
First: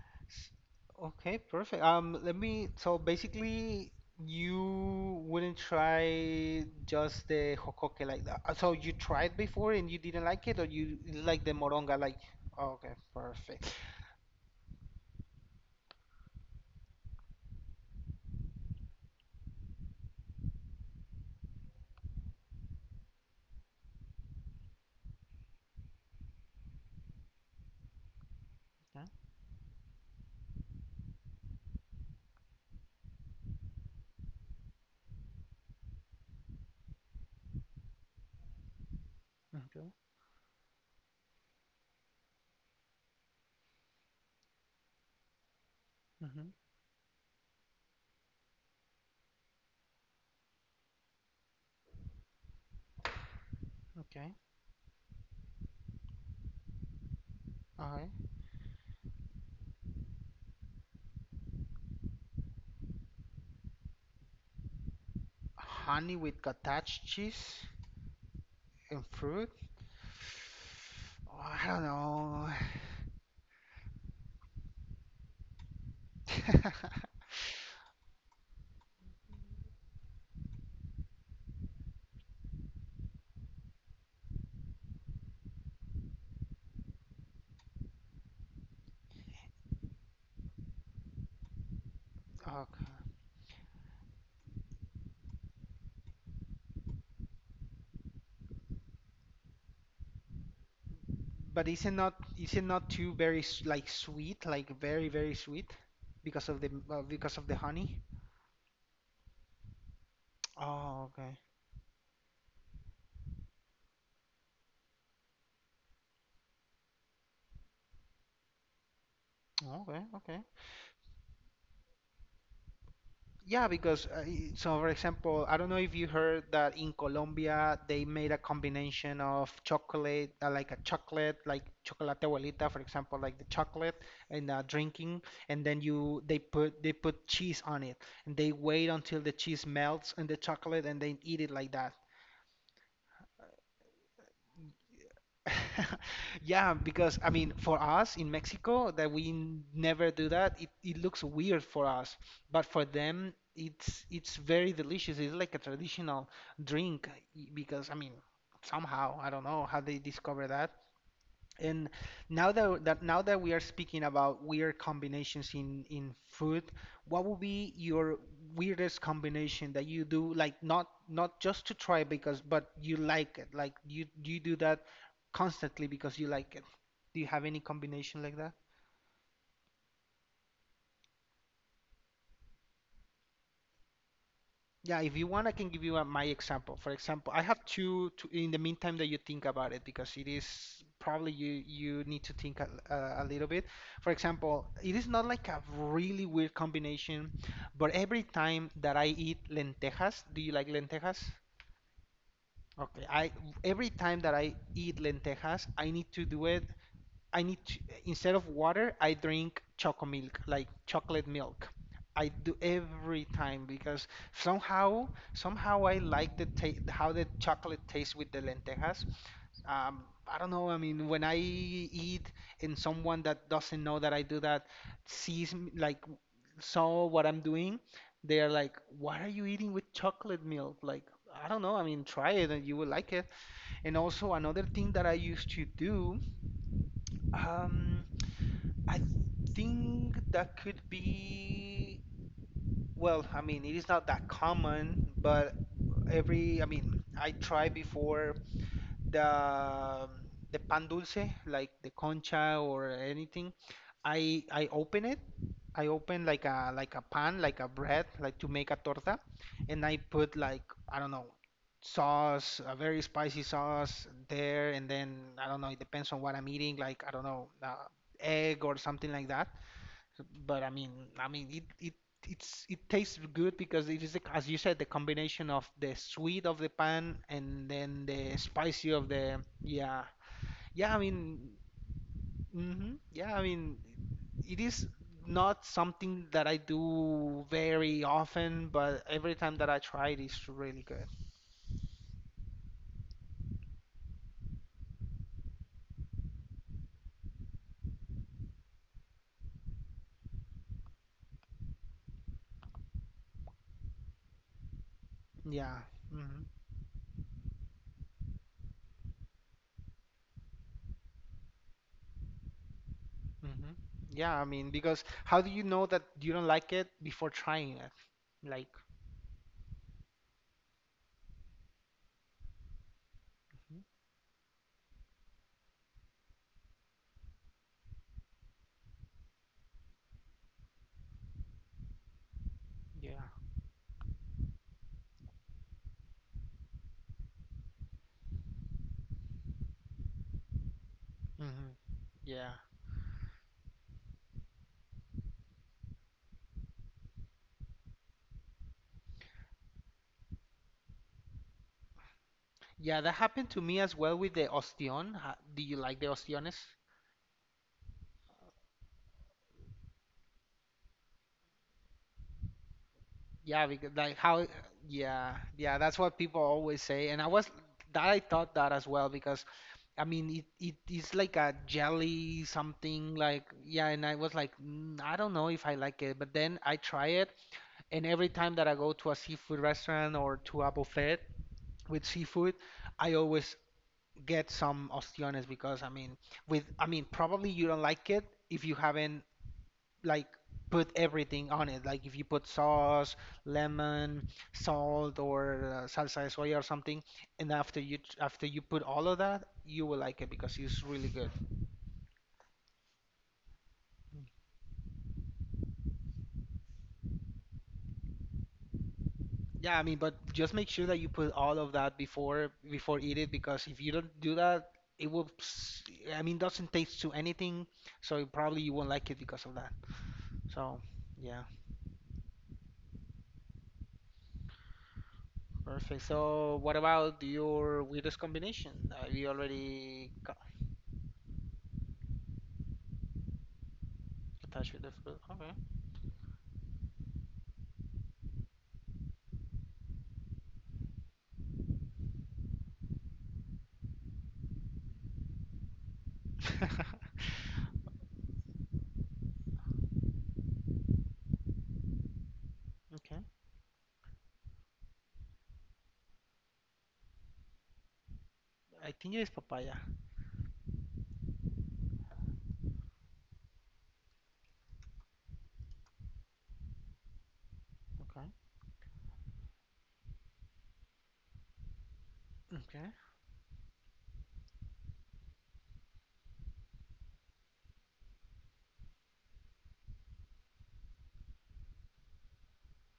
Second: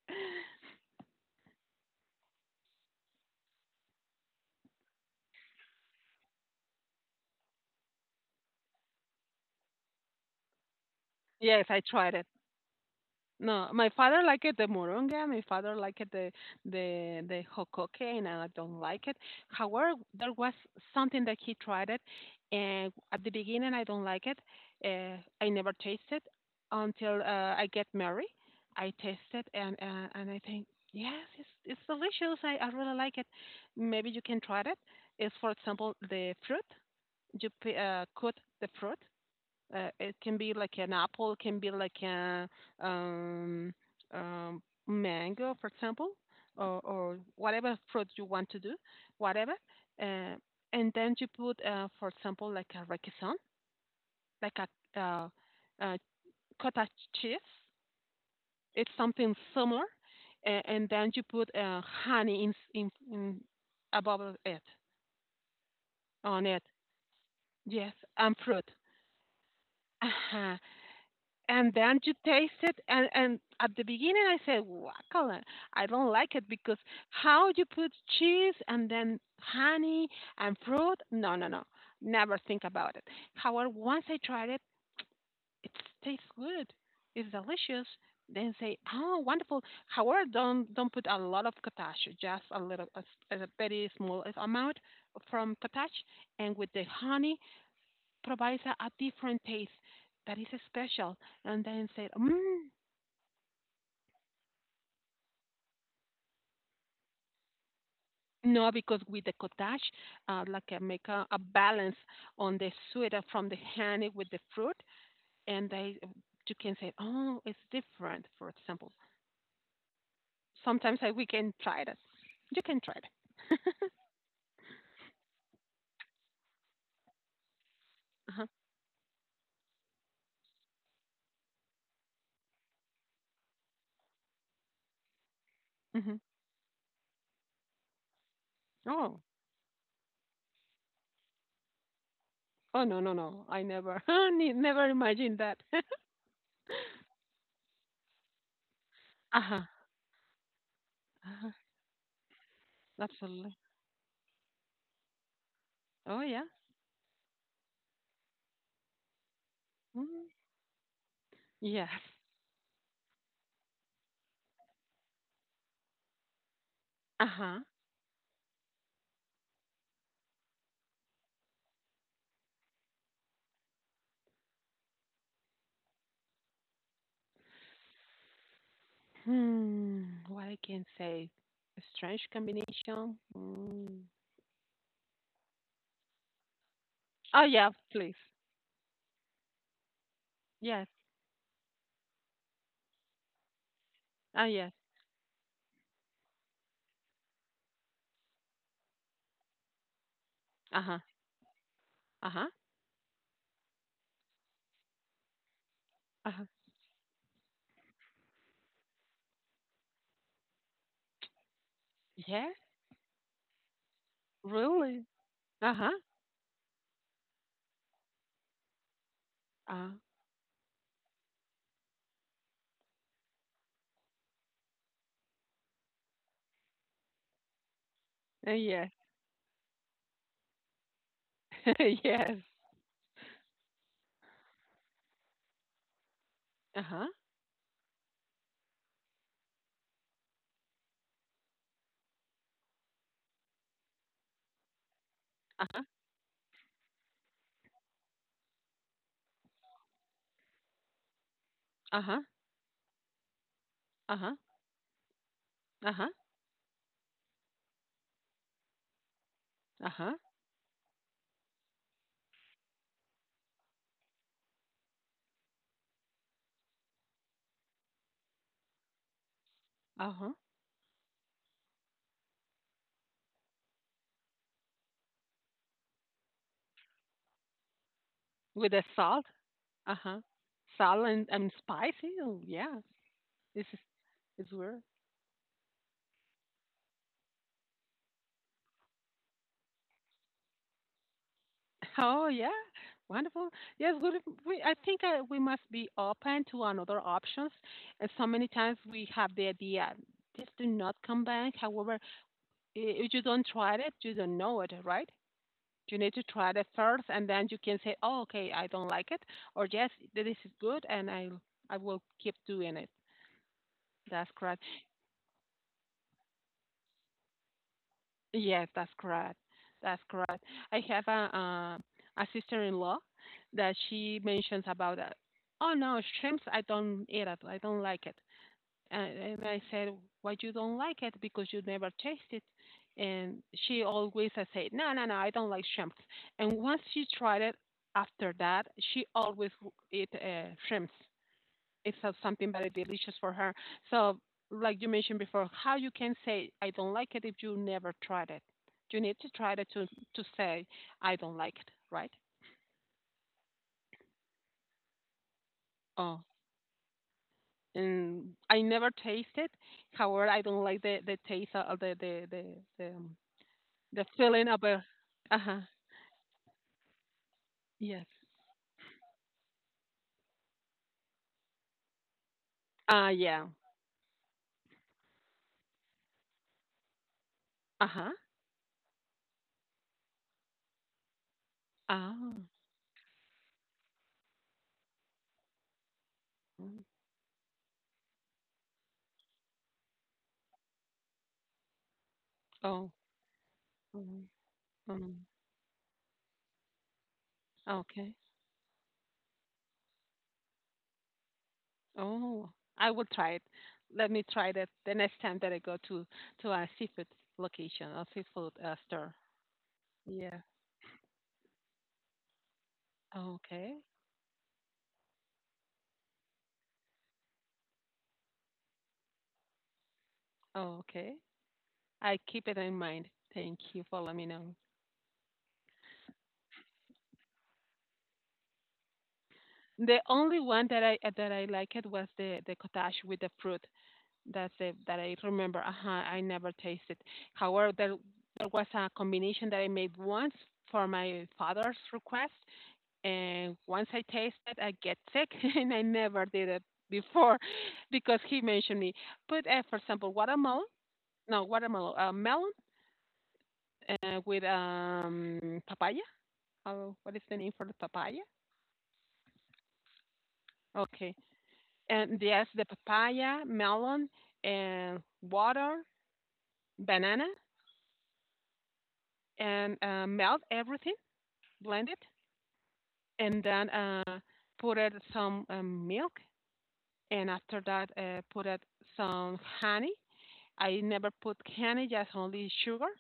Speaker 1: Okay, perfect. Let me, so basically you wouldn't try just the jocoque like that. So you tried before and you didn't like it, or you like the
Speaker 2: yes, I
Speaker 1: moronga,
Speaker 2: tried
Speaker 1: like,
Speaker 2: it.
Speaker 1: oh, okay, perfect.
Speaker 2: No, my father liked it, the moronga. My father liked the hokoke, and I don't like it. However, there was something that he tried it, and at the beginning I don't like it. Uh, I never tasted until I get married. I
Speaker 1: Okay,
Speaker 2: tasted and I think yes, it's delicious. I really like it. Maybe you can try it. It's for example the fruit. Cut the fruit
Speaker 1: okay,
Speaker 2: it can be like an apple, it can be like a um, um, mango, for example,
Speaker 1: mhm,
Speaker 2: or whatever fruit you want to do, whatever. Uh, and then you put, for example, like a requesón,
Speaker 1: okay,
Speaker 2: like a, uh cottage cheese.
Speaker 1: all right.
Speaker 2: It's something similar, and then you put honey in above it
Speaker 1: Honey with
Speaker 2: on it.
Speaker 1: cottage cheese
Speaker 2: Yes, and fruit.
Speaker 1: and fruit?
Speaker 2: Uh-huh.
Speaker 1: Oh, I
Speaker 2: And
Speaker 1: don't
Speaker 2: then you
Speaker 1: know.
Speaker 2: taste it, and at the beginning I said, "Guacala, I don't like it because how you put cheese and then honey and fruit? No, no, no, never think about it." However, once I tried it, it tastes good, it's delicious. Then say, "Oh, wonderful!" However, don't put a lot of cottage, just a little, a,
Speaker 1: Okay.
Speaker 2: s- a very small amount from cottage, and with the honey provides a different taste that is special. And
Speaker 1: But is
Speaker 2: then
Speaker 1: it
Speaker 2: say,
Speaker 1: not, is it
Speaker 2: mm,
Speaker 1: not too very s- like sweet, like very very sweet because of the honey?
Speaker 2: no, because with the cottage, like I make
Speaker 1: Oh, okay.
Speaker 2: a balance on the sweet from the honey with the fruit, and they you can say, oh, it's different. For example,
Speaker 1: Okay, okay.
Speaker 2: sometimes I, we can try that. You can try it.
Speaker 1: Yeah, because I- so for example, I don't know if you heard that in Colombia they made a
Speaker 2: Uh-huh.
Speaker 1: combination of chocolate, like a chocolate, like chocolate abuelita, for example, like the chocolate and drinking, and then
Speaker 2: hmm
Speaker 1: you they put cheese on it, and they wait until
Speaker 2: Oh,
Speaker 1: the cheese melts and the chocolate, and then eat it like that.
Speaker 2: oh no, no, no! I never, ne- never imagined that. uh
Speaker 1: Yeah, because I mean, for us in Mexico, that we
Speaker 2: huh.
Speaker 1: n- never do that, it looks
Speaker 2: Uh-huh.
Speaker 1: weird for us. But for them,
Speaker 2: Absolutely.
Speaker 1: it's very delicious. It's like a
Speaker 2: Oh
Speaker 1: traditional
Speaker 2: yeah.
Speaker 1: drink y- because I mean, somehow I don't know how they
Speaker 2: Mm.
Speaker 1: discover that, and
Speaker 2: Yes.
Speaker 1: now that, that now that we are speaking about weird combinations in food, what
Speaker 2: Uh
Speaker 1: would
Speaker 2: huh.
Speaker 1: be your weirdest combination that you do, like not just to try because but you like it, like you do that constantly because you like it. Do you have any combination like that?
Speaker 2: Hmm, what I can say? A strange combination? Mm.
Speaker 1: Yeah, if you want, I can give you a, my example. For example, I
Speaker 2: Oh,
Speaker 1: have
Speaker 2: yeah,
Speaker 1: two,
Speaker 2: please.
Speaker 1: two in the meantime that you think about it because it is
Speaker 2: Yes.
Speaker 1: probably you need to think a little bit. For
Speaker 2: Oh,
Speaker 1: example,
Speaker 2: yes.
Speaker 1: it is not like a really weird combination, but every time that I eat lentejas, do you like
Speaker 2: Uh-huh.
Speaker 1: lentejas?
Speaker 2: Uh-huh.
Speaker 1: Okay, I every time that I eat lentejas, I need to do
Speaker 2: Uh-huh.
Speaker 1: it. I need to, instead of water, I drink choco milk, like chocolate milk. I do
Speaker 2: Yes?
Speaker 1: every time because somehow
Speaker 2: Really?
Speaker 1: somehow I
Speaker 2: Uh-huh.
Speaker 1: like the ta- how the chocolate tastes with the lentejas.
Speaker 2: Uh,
Speaker 1: I don't know. I mean, when I eat and someone that doesn't know that I do that sees me, like saw what I'm doing, they are like,
Speaker 2: yes.
Speaker 1: "What are you eating with chocolate milk?" Like, I don't know. I mean, try
Speaker 2: Yes.
Speaker 1: it and you will like it. And also another thing that I used to do,
Speaker 2: Uh-huh.
Speaker 1: um, I think that could be. Well, I mean, it is not that common, but
Speaker 2: Uh-huh.
Speaker 1: every, I mean, I tried before the pan dulce, like the
Speaker 2: Uh-huh.
Speaker 1: concha or anything.
Speaker 2: Uh-huh.
Speaker 1: I open it. I
Speaker 2: Uh-huh.
Speaker 1: open like a pan, like a bread, like to make a torta, and I
Speaker 2: Uh-huh.
Speaker 1: put like I don't know sauce, a very spicy sauce there, and then I don't know. It depends on what I'm eating, like I don't know, egg or something like that. So-
Speaker 2: Uh-huh.
Speaker 1: But it it it's it tastes good because it is the, as you said, the combination of the sweet of the pan and then the
Speaker 2: With the
Speaker 1: spicy of
Speaker 2: salt?
Speaker 1: the yeah
Speaker 2: Uh-huh.
Speaker 1: yeah. I
Speaker 2: Salt
Speaker 1: mean,
Speaker 2: and spicy? Oh, yeah.
Speaker 1: hmm yeah. I
Speaker 2: This
Speaker 1: mean,
Speaker 2: is, it's
Speaker 1: it
Speaker 2: weird.
Speaker 1: is not something that I do very often, but every time that I try it, it's really good.
Speaker 2: Oh, yeah. Wonderful. Yes, good. If We, I think we must be open to another options. And so many times we have the idea, this do not come back. However, if you don't try it, you don't know it, right?
Speaker 1: Yeah.
Speaker 2: You need to
Speaker 1: Hmm.
Speaker 2: try it first, and then you can say, oh, okay, I don't like it, or yes, this is good, and I will keep doing it.
Speaker 1: Hmm.
Speaker 2: That's
Speaker 1: Yeah. I
Speaker 2: correct.
Speaker 1: mean, because how do you know that you don't like it before trying it?
Speaker 2: Yes,
Speaker 1: Like,
Speaker 2: that's correct. That's correct. I have a sister-in-law that she mentions about that. Oh no, shrimps! I don't eat it. I don't like it. And I said, why you don't like it? Because you never taste it.
Speaker 1: yeah.
Speaker 2: And she always has said, no, no, no, I don't like shrimps. And once she tried it, after that, she always eat shrimps
Speaker 1: Hmm.
Speaker 2: it's something
Speaker 1: Yeah.
Speaker 2: very delicious for her. So, like you mentioned before, how you can say I don't like it if you never tried it. You need to try it to say I don't like it, right?
Speaker 1: Yeah, that happened to me as well with the ostión. Ha- Do you like the
Speaker 2: Oh,
Speaker 1: ostiones?
Speaker 2: and I never taste it. However, I don't like the taste of the, um,
Speaker 1: Yeah, because
Speaker 2: the
Speaker 1: like how,
Speaker 2: feeling of a.
Speaker 1: yeah,
Speaker 2: Uh huh.
Speaker 1: yeah, that's what people always say. And I was, that
Speaker 2: Yes.
Speaker 1: I thought that as well because, I mean, it is like a jelly
Speaker 2: Ah,
Speaker 1: something like,
Speaker 2: yeah.
Speaker 1: yeah, and I was like, mm, I don't know if I like it. But then I try it,
Speaker 2: Uh
Speaker 1: and
Speaker 2: huh.
Speaker 1: every time that I go to a seafood restaurant or to a buffet with
Speaker 2: Ah.
Speaker 1: seafood, I always get some ostiones because, I mean, with,
Speaker 2: mm,
Speaker 1: I mean, probably you don't like it if you haven't like put everything on it. Like if you put
Speaker 2: Oh.
Speaker 1: sauce,
Speaker 2: mm,
Speaker 1: lemon,
Speaker 2: mm,
Speaker 1: salt, or salsa de soya or something, and
Speaker 2: Okay.
Speaker 1: after you put all of that, you will like it because it's really good.
Speaker 2: Oh, I will try it. Let me try that the next time that I go to a seafood location or seafood store.
Speaker 1: Yeah, I mean, but
Speaker 2: Yeah.
Speaker 1: just make sure that you put all of that before eat it because
Speaker 2: Okay.
Speaker 1: if you don't do that, it will. S- I mean, doesn't taste to anything, so it probably you won't like it because of that. So
Speaker 2: Okay.
Speaker 1: yeah.
Speaker 2: I keep it in mind. Thank you for letting me know.
Speaker 1: Perfect. So, what about your weirdest combination? You
Speaker 2: The
Speaker 1: already got
Speaker 2: only one that I liked was the cottage with the fruit. That's
Speaker 1: touch
Speaker 2: it
Speaker 1: with the
Speaker 2: that I
Speaker 1: food.
Speaker 2: remember. Uh huh. I never tasted. However, there was a combination that I made once for my father's request, and once I taste it, I get sick, and I never did it before because he mentioned me. But for example, watermelon, no, watermelon, melon
Speaker 1: Okay.
Speaker 2: with papaya. Oh, what is the name for the papaya?
Speaker 1: I think it is papaya.
Speaker 2: Okay. And yes, the papaya, melon, and water, banana,
Speaker 1: Okay.
Speaker 2: and melt everything, blend it,
Speaker 1: Okay.
Speaker 2: and then put it some milk, and after that, put it some honey, I never put candy, just only sugar.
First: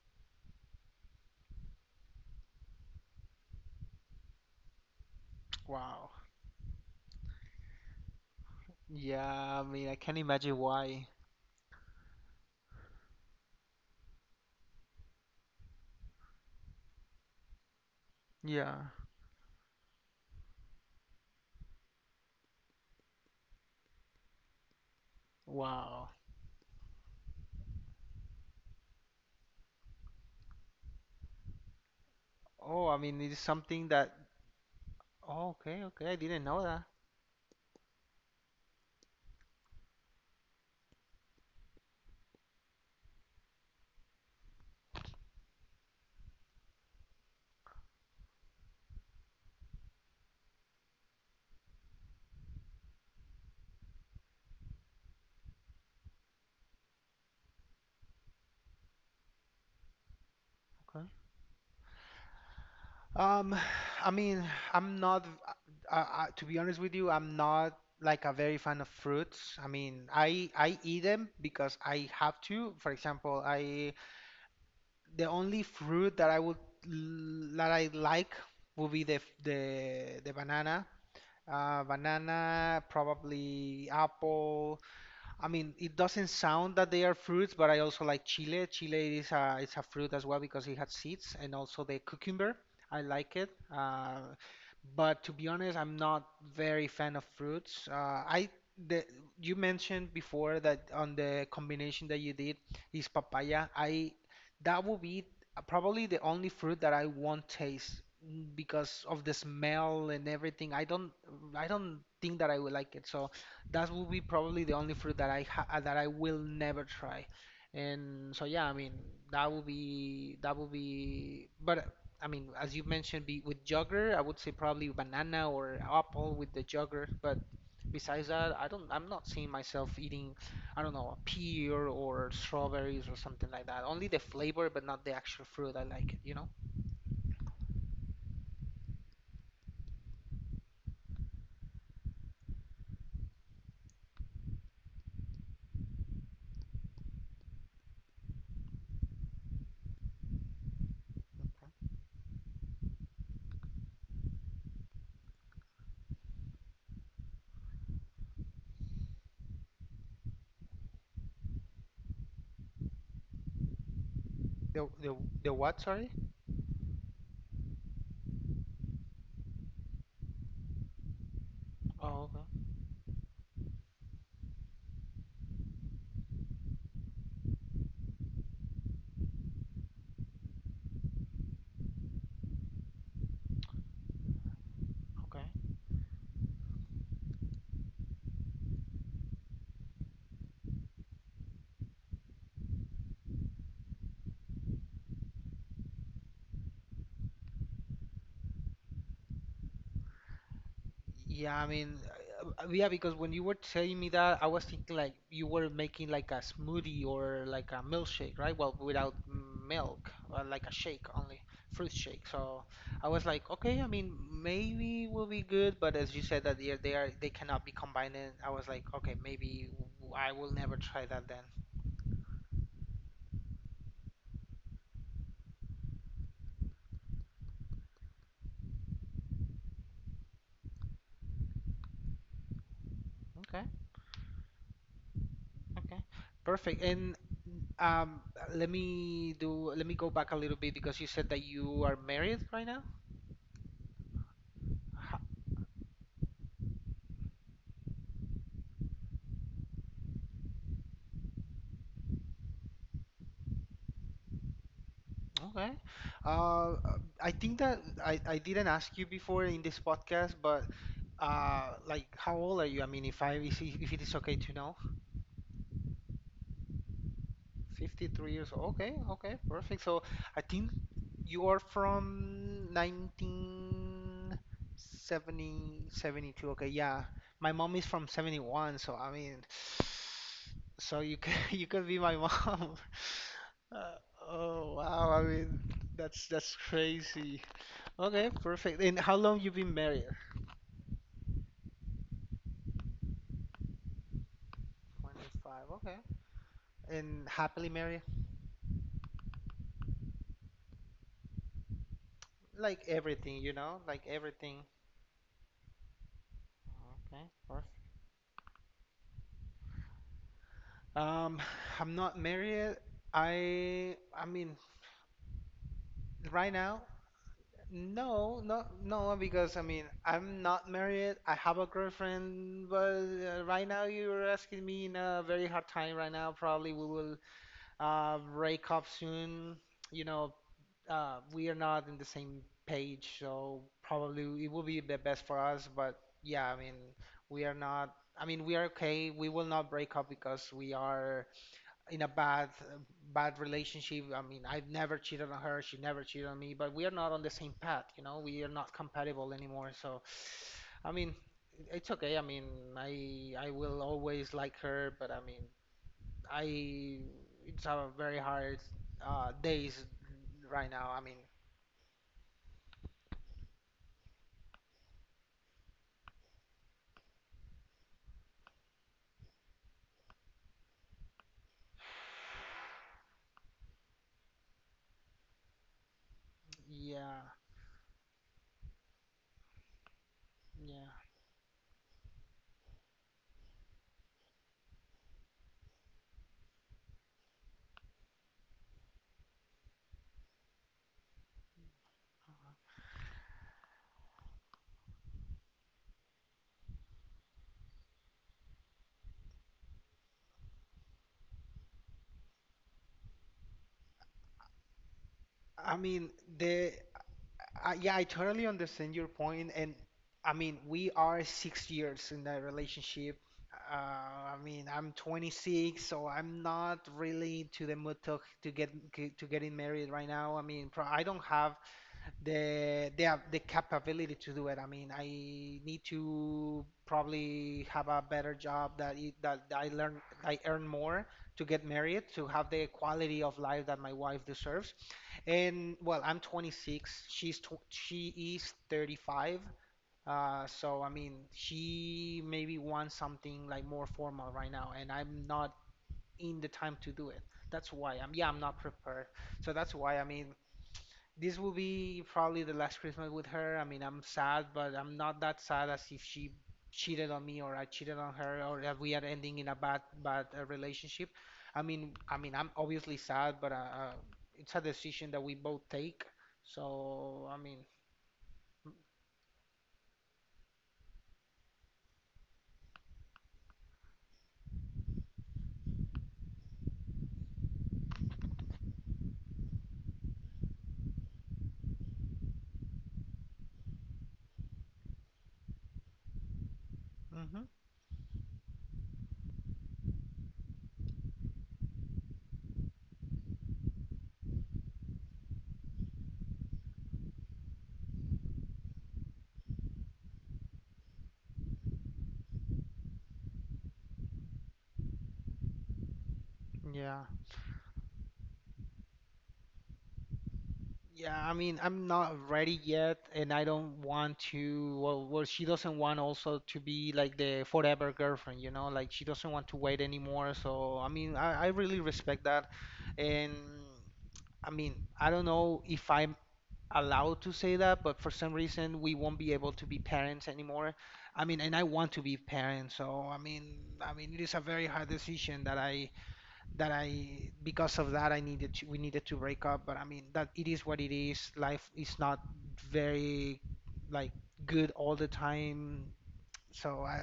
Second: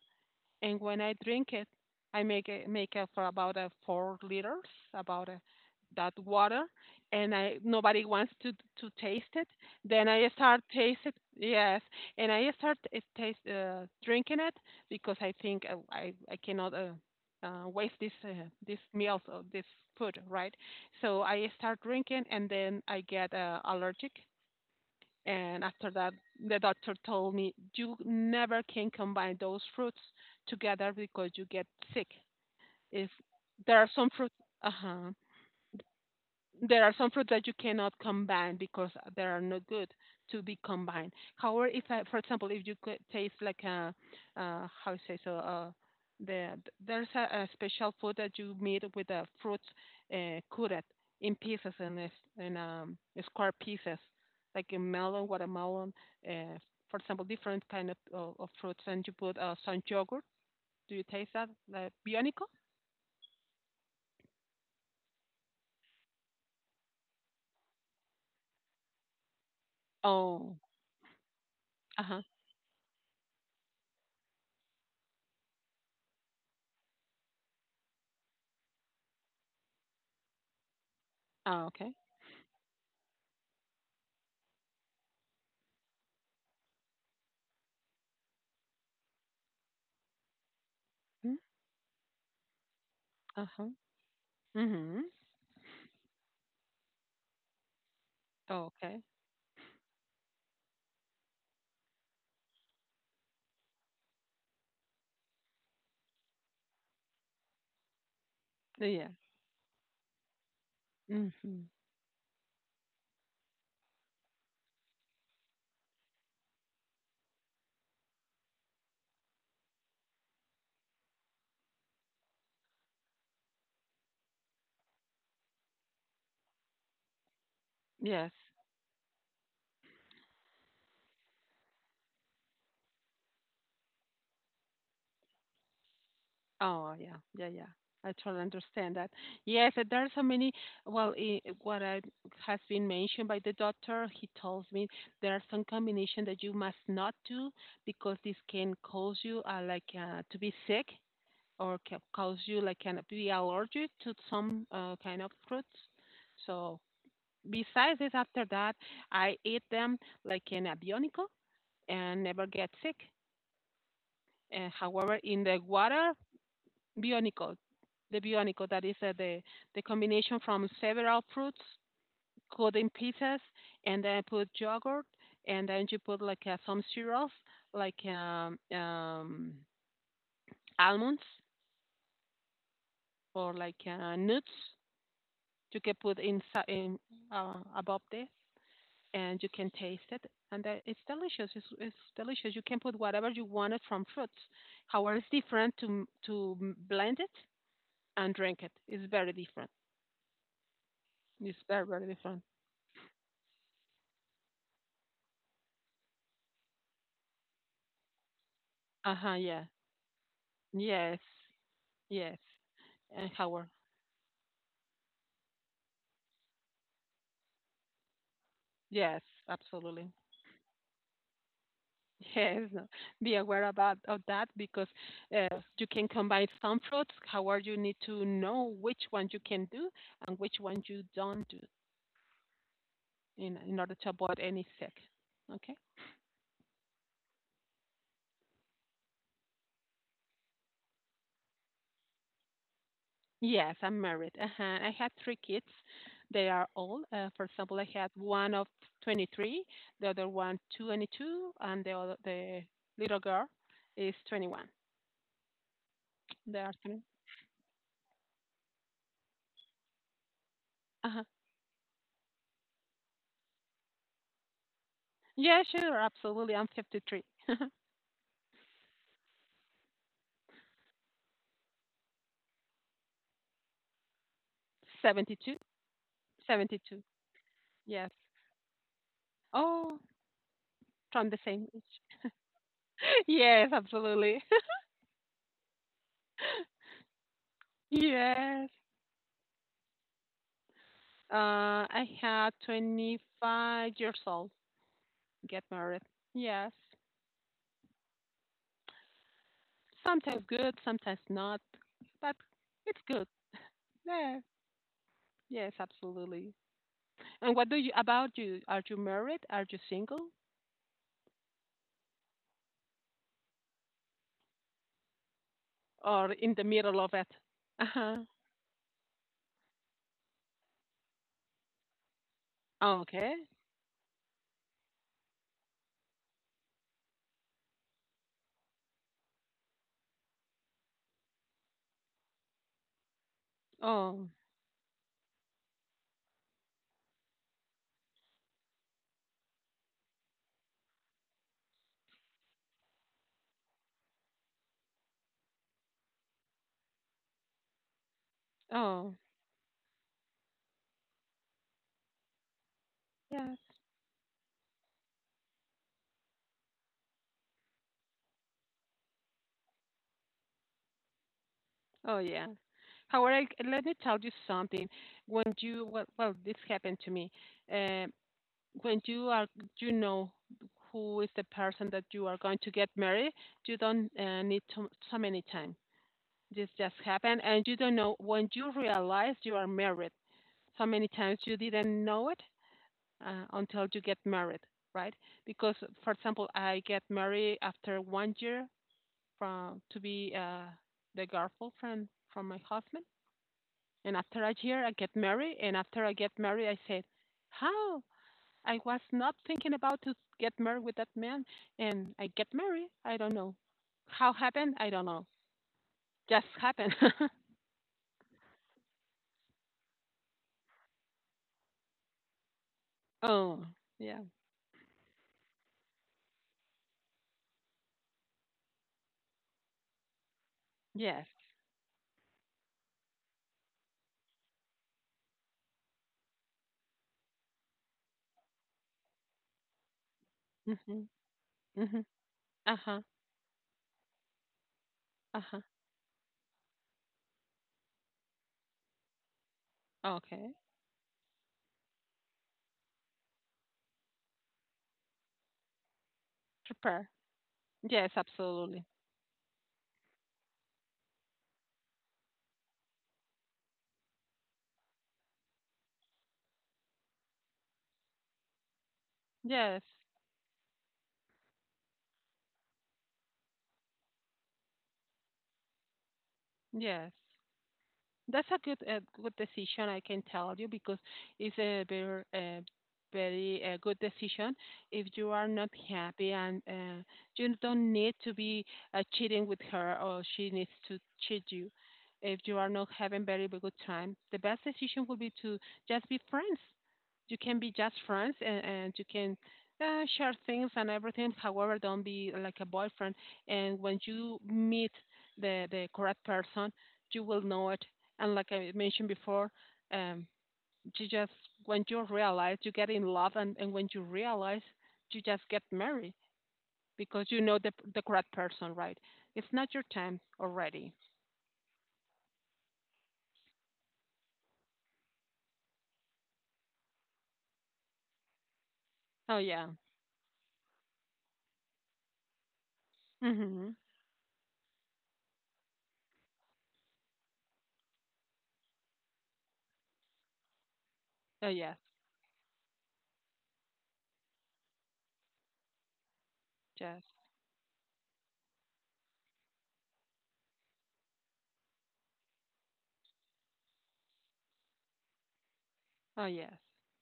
Speaker 2: And when I drink it, I make it for about 4 liters, about
Speaker 1: Wow.
Speaker 2: that water. And I nobody wants to taste it.
Speaker 1: Yeah, I mean, I
Speaker 2: Then
Speaker 1: can't
Speaker 2: I
Speaker 1: imagine
Speaker 2: start taste
Speaker 1: why.
Speaker 2: it, yes. And I start taste drinking it because I think I cannot. Waste this this
Speaker 1: Yeah.
Speaker 2: meals or this food, right? So I start drinking, and then I get allergic and after
Speaker 1: Wow.
Speaker 2: that, the doctor told me, you never can combine those fruits together because you get sick.
Speaker 1: Oh, I
Speaker 2: If
Speaker 1: mean, it's
Speaker 2: there
Speaker 1: something
Speaker 2: are some
Speaker 1: that.
Speaker 2: fruits, uh huh
Speaker 1: Oh, okay, okay. I didn't know
Speaker 2: there
Speaker 1: that.
Speaker 2: are some fruits that you cannot combine because they are not good to be combined. However, if I, for example, if you could taste like a, how you say so, the, there's a special food that you made with the fruits cut in pieces in square pieces, like a melon, watermelon, uh, for example, different kind of fruits, and you put some yogurt. Do you
Speaker 1: Okay.
Speaker 2: taste that, like bionico?
Speaker 1: Um, I mean, I'm not. I, to be honest with you, I'm not like a very fan of fruits. I mean,
Speaker 2: Oh,
Speaker 1: I eat them because
Speaker 2: uh
Speaker 1: I
Speaker 2: huh.
Speaker 1: have to. For example, I the only fruit that I would l- that I like would be the f- the banana.
Speaker 2: Oh, okay.
Speaker 1: Banana, probably apple, I mean, it doesn't sound that they are fruits, but I also like chile. Chile is a it's a fruit as well because it has seeds,
Speaker 2: Mm,
Speaker 1: and also the cucumber. I like
Speaker 2: uh
Speaker 1: it.
Speaker 2: huh. Mhm.
Speaker 1: But to be honest, I'm not very fan of fruits. I
Speaker 2: Oh, okay.
Speaker 1: the you mentioned before that on the combination that you did is papaya. I that would be probably the only fruit that I won't taste mm, because
Speaker 2: Yeah.
Speaker 1: of the smell and everything. I don't
Speaker 2: Mm-hmm.
Speaker 1: think that I would like it. So that will be probably the only fruit that I ha that I will never try. And so yeah, I mean that will be. But I mean, as you mentioned, be with jogger, I would say probably banana or apple with the jogger. But besides
Speaker 2: Yes.
Speaker 1: that, I don't. I'm not seeing myself eating. I don't know, a pear or strawberries or something like that. Only the flavor, but not the actual fruit. I like it. You know.
Speaker 2: Oh, yeah. Yeah, yeah, I totally understand that. Yes, and there are so many. Well, i what I, has been mentioned by the doctor. He tells me there are some combination that you must not do because this can cause you like to be sick or
Speaker 1: Okay.
Speaker 2: can cause you like kind of be allergic to some kind of fruits. So besides this, after that, I eat them like an abionico and never get sick.
Speaker 1: The the
Speaker 2: However, in
Speaker 1: the
Speaker 2: the
Speaker 1: what? Sorry.
Speaker 2: water bionicle, the bionicle that is the combination from several fruits,
Speaker 1: Oh, okay.
Speaker 2: cut in pieces, and then put yogurt, and then you put like some cereals like almonds or like nuts.
Speaker 1: Okay.
Speaker 2: You can put inside in, above this, and you can taste it, and it's delicious. It's delicious. You can put whatever you wanted from fruits. However, it's different to blend it and drink it. It's very different.
Speaker 1: Yeah,
Speaker 2: It's
Speaker 1: I
Speaker 2: very,
Speaker 1: mean,
Speaker 2: very different.
Speaker 1: yeah, because when you were telling me that, I was thinking like you were making like a smoothie or like a milkshake, right? Well, without
Speaker 2: Uh huh. Yeah.
Speaker 1: milk, like a shake
Speaker 2: Yes.
Speaker 1: only, fruit shake.
Speaker 2: Yes.
Speaker 1: So I was
Speaker 2: And
Speaker 1: like,
Speaker 2: howard.
Speaker 1: okay, I mean, maybe will be good, but as you said that they cannot be combined. In, I was like, okay,
Speaker 2: Yes.
Speaker 1: maybe w-
Speaker 2: Absolutely.
Speaker 1: I will never try that then.
Speaker 2: Yes. No. Be aware about of that because you can combine some fruits. However, you need to know which one you can do and which one you don't do
Speaker 1: Okay,
Speaker 2: in order to avoid any sick. Okay.
Speaker 1: okay, perfect. And um, let me go back a little bit because you said that you are married right now.
Speaker 2: Yes, I'm married. Uh-huh. I had three kids. They are old. For example, I had one of 23, the other one 22, and the little girl is 21.
Speaker 1: Okay.
Speaker 2: They
Speaker 1: Uh,
Speaker 2: are 20.
Speaker 1: I think that I didn't ask you before in this podcast, but
Speaker 2: Uh-huh.
Speaker 1: like, how old are you? I mean, if I if it is okay to know,
Speaker 2: Yeah, sure, absolutely. I'm 53.
Speaker 1: 53 years old. Okay, okay, perfect. So I think you are from nineteen
Speaker 2: 72,
Speaker 1: seventy two. Okay, yeah.
Speaker 2: 72.
Speaker 1: My mom is from
Speaker 2: Yes.
Speaker 1: 71, so I mean,
Speaker 2: Oh,
Speaker 1: so you
Speaker 2: from
Speaker 1: can
Speaker 2: the
Speaker 1: you
Speaker 2: same
Speaker 1: can be my
Speaker 2: age.
Speaker 1: mom.
Speaker 2: Yes,
Speaker 1: Uh,
Speaker 2: absolutely.
Speaker 1: oh wow, I mean, that's crazy. Okay,
Speaker 2: Yes.
Speaker 1: perfect. And how long you been married?
Speaker 2: I had 25 years old. Get
Speaker 1: 25. Okay.
Speaker 2: married. Yes.
Speaker 1: And happily married?
Speaker 2: Sometimes good, sometimes not, but
Speaker 1: Like
Speaker 2: it's good.
Speaker 1: everything, you know? Like
Speaker 2: Yeah.
Speaker 1: everything.
Speaker 2: Yes, absolutely.
Speaker 1: Okay,
Speaker 2: And what
Speaker 1: perfect.
Speaker 2: do you about you? Are you married? Are you single?
Speaker 1: Um, I'm not married. I mean,
Speaker 2: Or
Speaker 1: right
Speaker 2: in the
Speaker 1: now,
Speaker 2: middle of it? Uh-huh.
Speaker 1: no, no, no, because I mean, I'm not married. I have a girlfriend, but
Speaker 2: Okay.
Speaker 1: right now you're asking me in a very hard time right now. Probably we will break up soon. You know, we are not in the same page, so
Speaker 2: Oh.
Speaker 1: probably it will be the best for us. But yeah, I mean, we are not. I mean, we are okay. We will not break up because we are in a bad, bad relationship. I mean, I've never cheated on her. She never cheated on me. But we are not on the same path. You know, we are not
Speaker 2: Oh.
Speaker 1: compatible anymore. So, I mean, it's okay. I mean, I
Speaker 2: Yes.
Speaker 1: will always like her, but I mean, I it's a very hard days right now. I mean,
Speaker 2: Oh yeah. However, let me tell you something. When you this happened to me. Um, when you are, you know, who is the person that you are going to get married, you don't need to, so many time. This just
Speaker 1: yeah,
Speaker 2: happened and you don't know when you realize you are married. So
Speaker 1: yeah.
Speaker 2: many times you didn't know it until you get married, right? Because for example, I get married after 1 year from to be the girlfriend from my husband, and after a year I get married, and after I get married I said, how? I was not thinking about to get married with that man, and I get married. I don't know how happened. I don't know,
Speaker 1: I mean,
Speaker 2: just
Speaker 1: the
Speaker 2: happened.
Speaker 1: I, yeah, I totally understand your point, and I mean, we are 6 years in that relationship.
Speaker 2: Oh,
Speaker 1: Uh,
Speaker 2: yeah.
Speaker 1: I mean, I'm 26, so I'm not really to the mood to get to getting married right now. I mean, I don't
Speaker 2: Yes.
Speaker 1: have they have the capability to do it. I mean, I need to probably have a better job that it, that I earn more
Speaker 2: Mhm.
Speaker 1: to get married
Speaker 2: Mhm.
Speaker 1: to have the
Speaker 2: Uh-huh.
Speaker 1: quality of life that my wife deserves.
Speaker 2: Uh-huh.
Speaker 1: And well, I'm 26. She is 35.
Speaker 2: Okay.
Speaker 1: So I mean, she maybe wants something like more formal right now, and I'm not in the time to
Speaker 2: Prepare.
Speaker 1: do it. That's why I'm
Speaker 2: Yes,
Speaker 1: yeah, I'm not
Speaker 2: absolutely.
Speaker 1: prepared. So that's why I mean, this will be probably the last Christmas with her. I mean, I'm sad, but I'm not that sad as if she cheated on me or I cheated on her or that we are ending in a bad
Speaker 2: Yes.
Speaker 1: bad relationship. I mean, I'm obviously sad, but it's a decision that we both take.
Speaker 2: Yes.
Speaker 1: So, I mean,
Speaker 2: That's a good decision, I can tell you, because it's a very good decision. If you are not happy and you don't need to be cheating with her, or she needs to cheat you. If you are not having very good time, the best decision would be to just be friends. You
Speaker 1: mhm,
Speaker 2: can be just friends, and you can share things and everything. However, don't be like a boyfriend. And when you meet the correct person, you will know it. And like I mentioned before, um, you just, when you realize, you get in love, and when you realize, you just get married,
Speaker 1: yeah.
Speaker 2: because you know the correct person, right? It's not your time already.
Speaker 1: Yeah, I mean, I'm not ready yet, and I don't want to. Well, she doesn't want also to be like the forever girlfriend, like she doesn't
Speaker 2: Oh
Speaker 1: want to
Speaker 2: yeah.
Speaker 1: wait anymore. So, I mean, I really respect that. And
Speaker 2: Mhm.
Speaker 1: I mean, I don't know if I'm allowed to say that, but for some reason, we won't be able to be parents anymore. I mean,
Speaker 2: Oh
Speaker 1: and I
Speaker 2: yes.
Speaker 1: want to be parents, so I mean, it is a very hard decision that
Speaker 2: Yes.
Speaker 1: I because of that I needed to we needed to break up. But I mean that it is what it is. Life is not very, like, good all the time.
Speaker 2: Oh yes.
Speaker 1: So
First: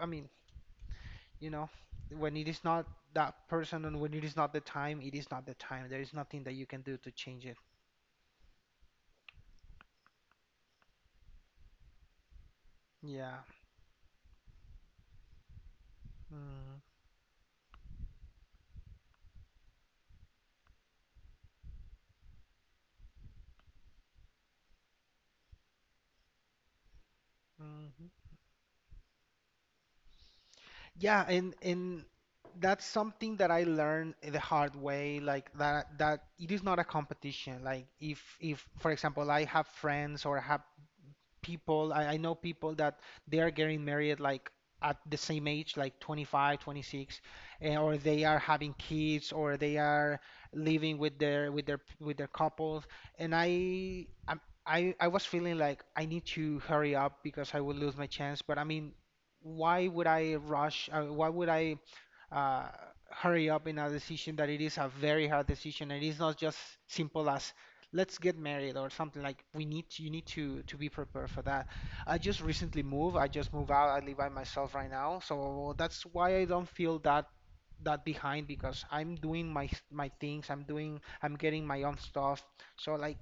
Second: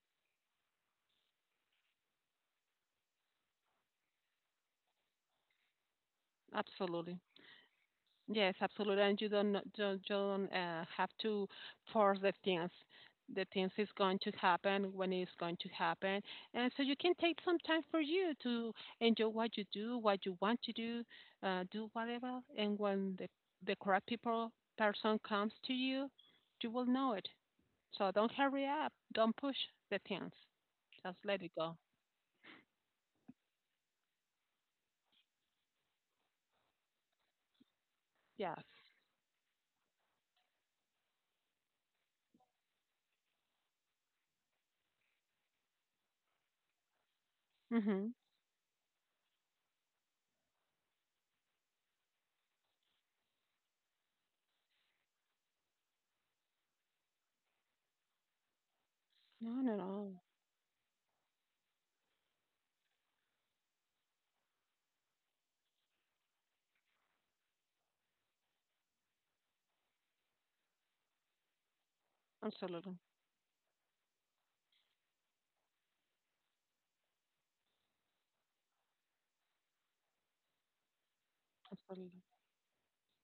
Speaker 1: I mean, you know, when it is not that person and when it is not the time, it is not the time. There is nothing that you can do to
Speaker 2: Absolutely.
Speaker 1: change it.
Speaker 2: Yes, absolutely. And you don't have to force the things.
Speaker 1: Yeah.
Speaker 2: The things is going to happen when it's going to happen, and
Speaker 1: Mm,
Speaker 2: so you can take some time for you to enjoy what you do, what you want to do, do whatever. And when the correct people person comes to you, you will know it. So
Speaker 1: mhm.
Speaker 2: don't hurry up. Don't push the things. Just
Speaker 1: Yeah,
Speaker 2: let it
Speaker 1: and
Speaker 2: go.
Speaker 1: and that's something that I learned the hard way, like that it is not a competition. Like if
Speaker 2: Yes.
Speaker 1: if for example I have friends or have people I know people that they are getting married like at the same age, like 25, 26, or
Speaker 2: Mhm.
Speaker 1: they are having kids or they are living with their with their with their couples, and I was feeling like I need to hurry up because I will lose my chance, but I mean,
Speaker 2: No, no, no.
Speaker 1: why would I uh, hurry up in a decision that it is a very hard decision. It is not just simple as let's get married or something. Like we need to, you need to be prepared for that. I just recently
Speaker 2: Absolutely.
Speaker 1: moved. I just moved out. I live by myself right now, so that's why I don't feel that behind because I'm doing my things. I'm getting my own
Speaker 2: Absolutely.
Speaker 1: stuff. So like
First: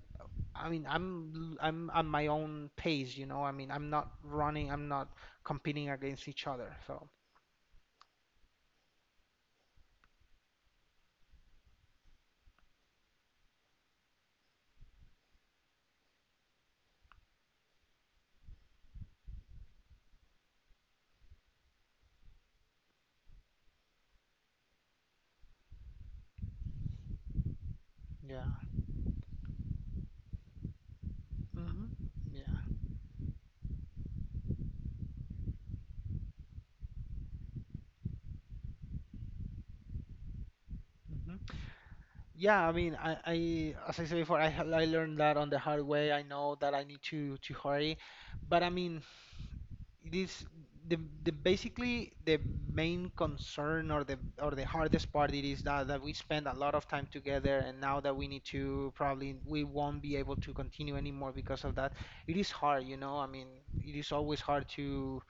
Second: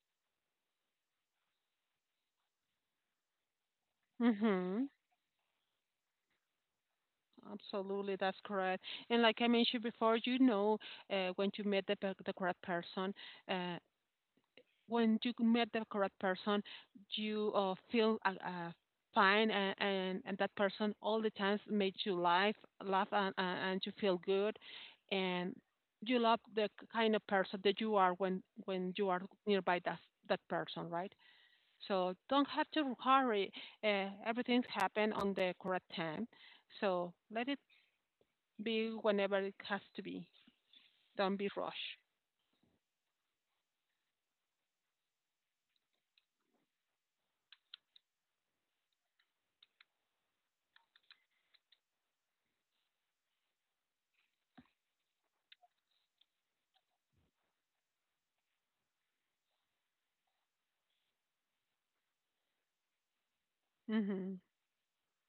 Speaker 1: I mean, I'm on my own pace, you know, I mean, I'm not running, I'm
Speaker 2: Mhm.
Speaker 1: not competing against each other. So.
Speaker 2: Absolutely, that's correct. And like I mentioned before, you know, when you met the correct person, uh, when you met the correct person, you feel fine, and and that person all the times made you laugh, laugh, and you feel good, and you love the kind of person that you are when
Speaker 1: Yeah.
Speaker 2: you are nearby that person, right?
Speaker 1: Hmm.
Speaker 2: So don't
Speaker 1: Yeah.
Speaker 2: have to hurry. Everything's happened on the correct time. So let it be whenever it has to be. Don't be
Speaker 1: Hmm.
Speaker 2: rushed.
Speaker 1: Yeah, I mean, I as I said before, I learned that on the hard way. I know that I need to hurry, but I mean, it is the, the basically the main concern or the hardest part, it is that we spend a lot of time together, and now that we need to probably, we won't be able to continue anymore because of that. It is hard, you know, I mean, it is
Speaker 2: Mm-hmm.
Speaker 1: always hard to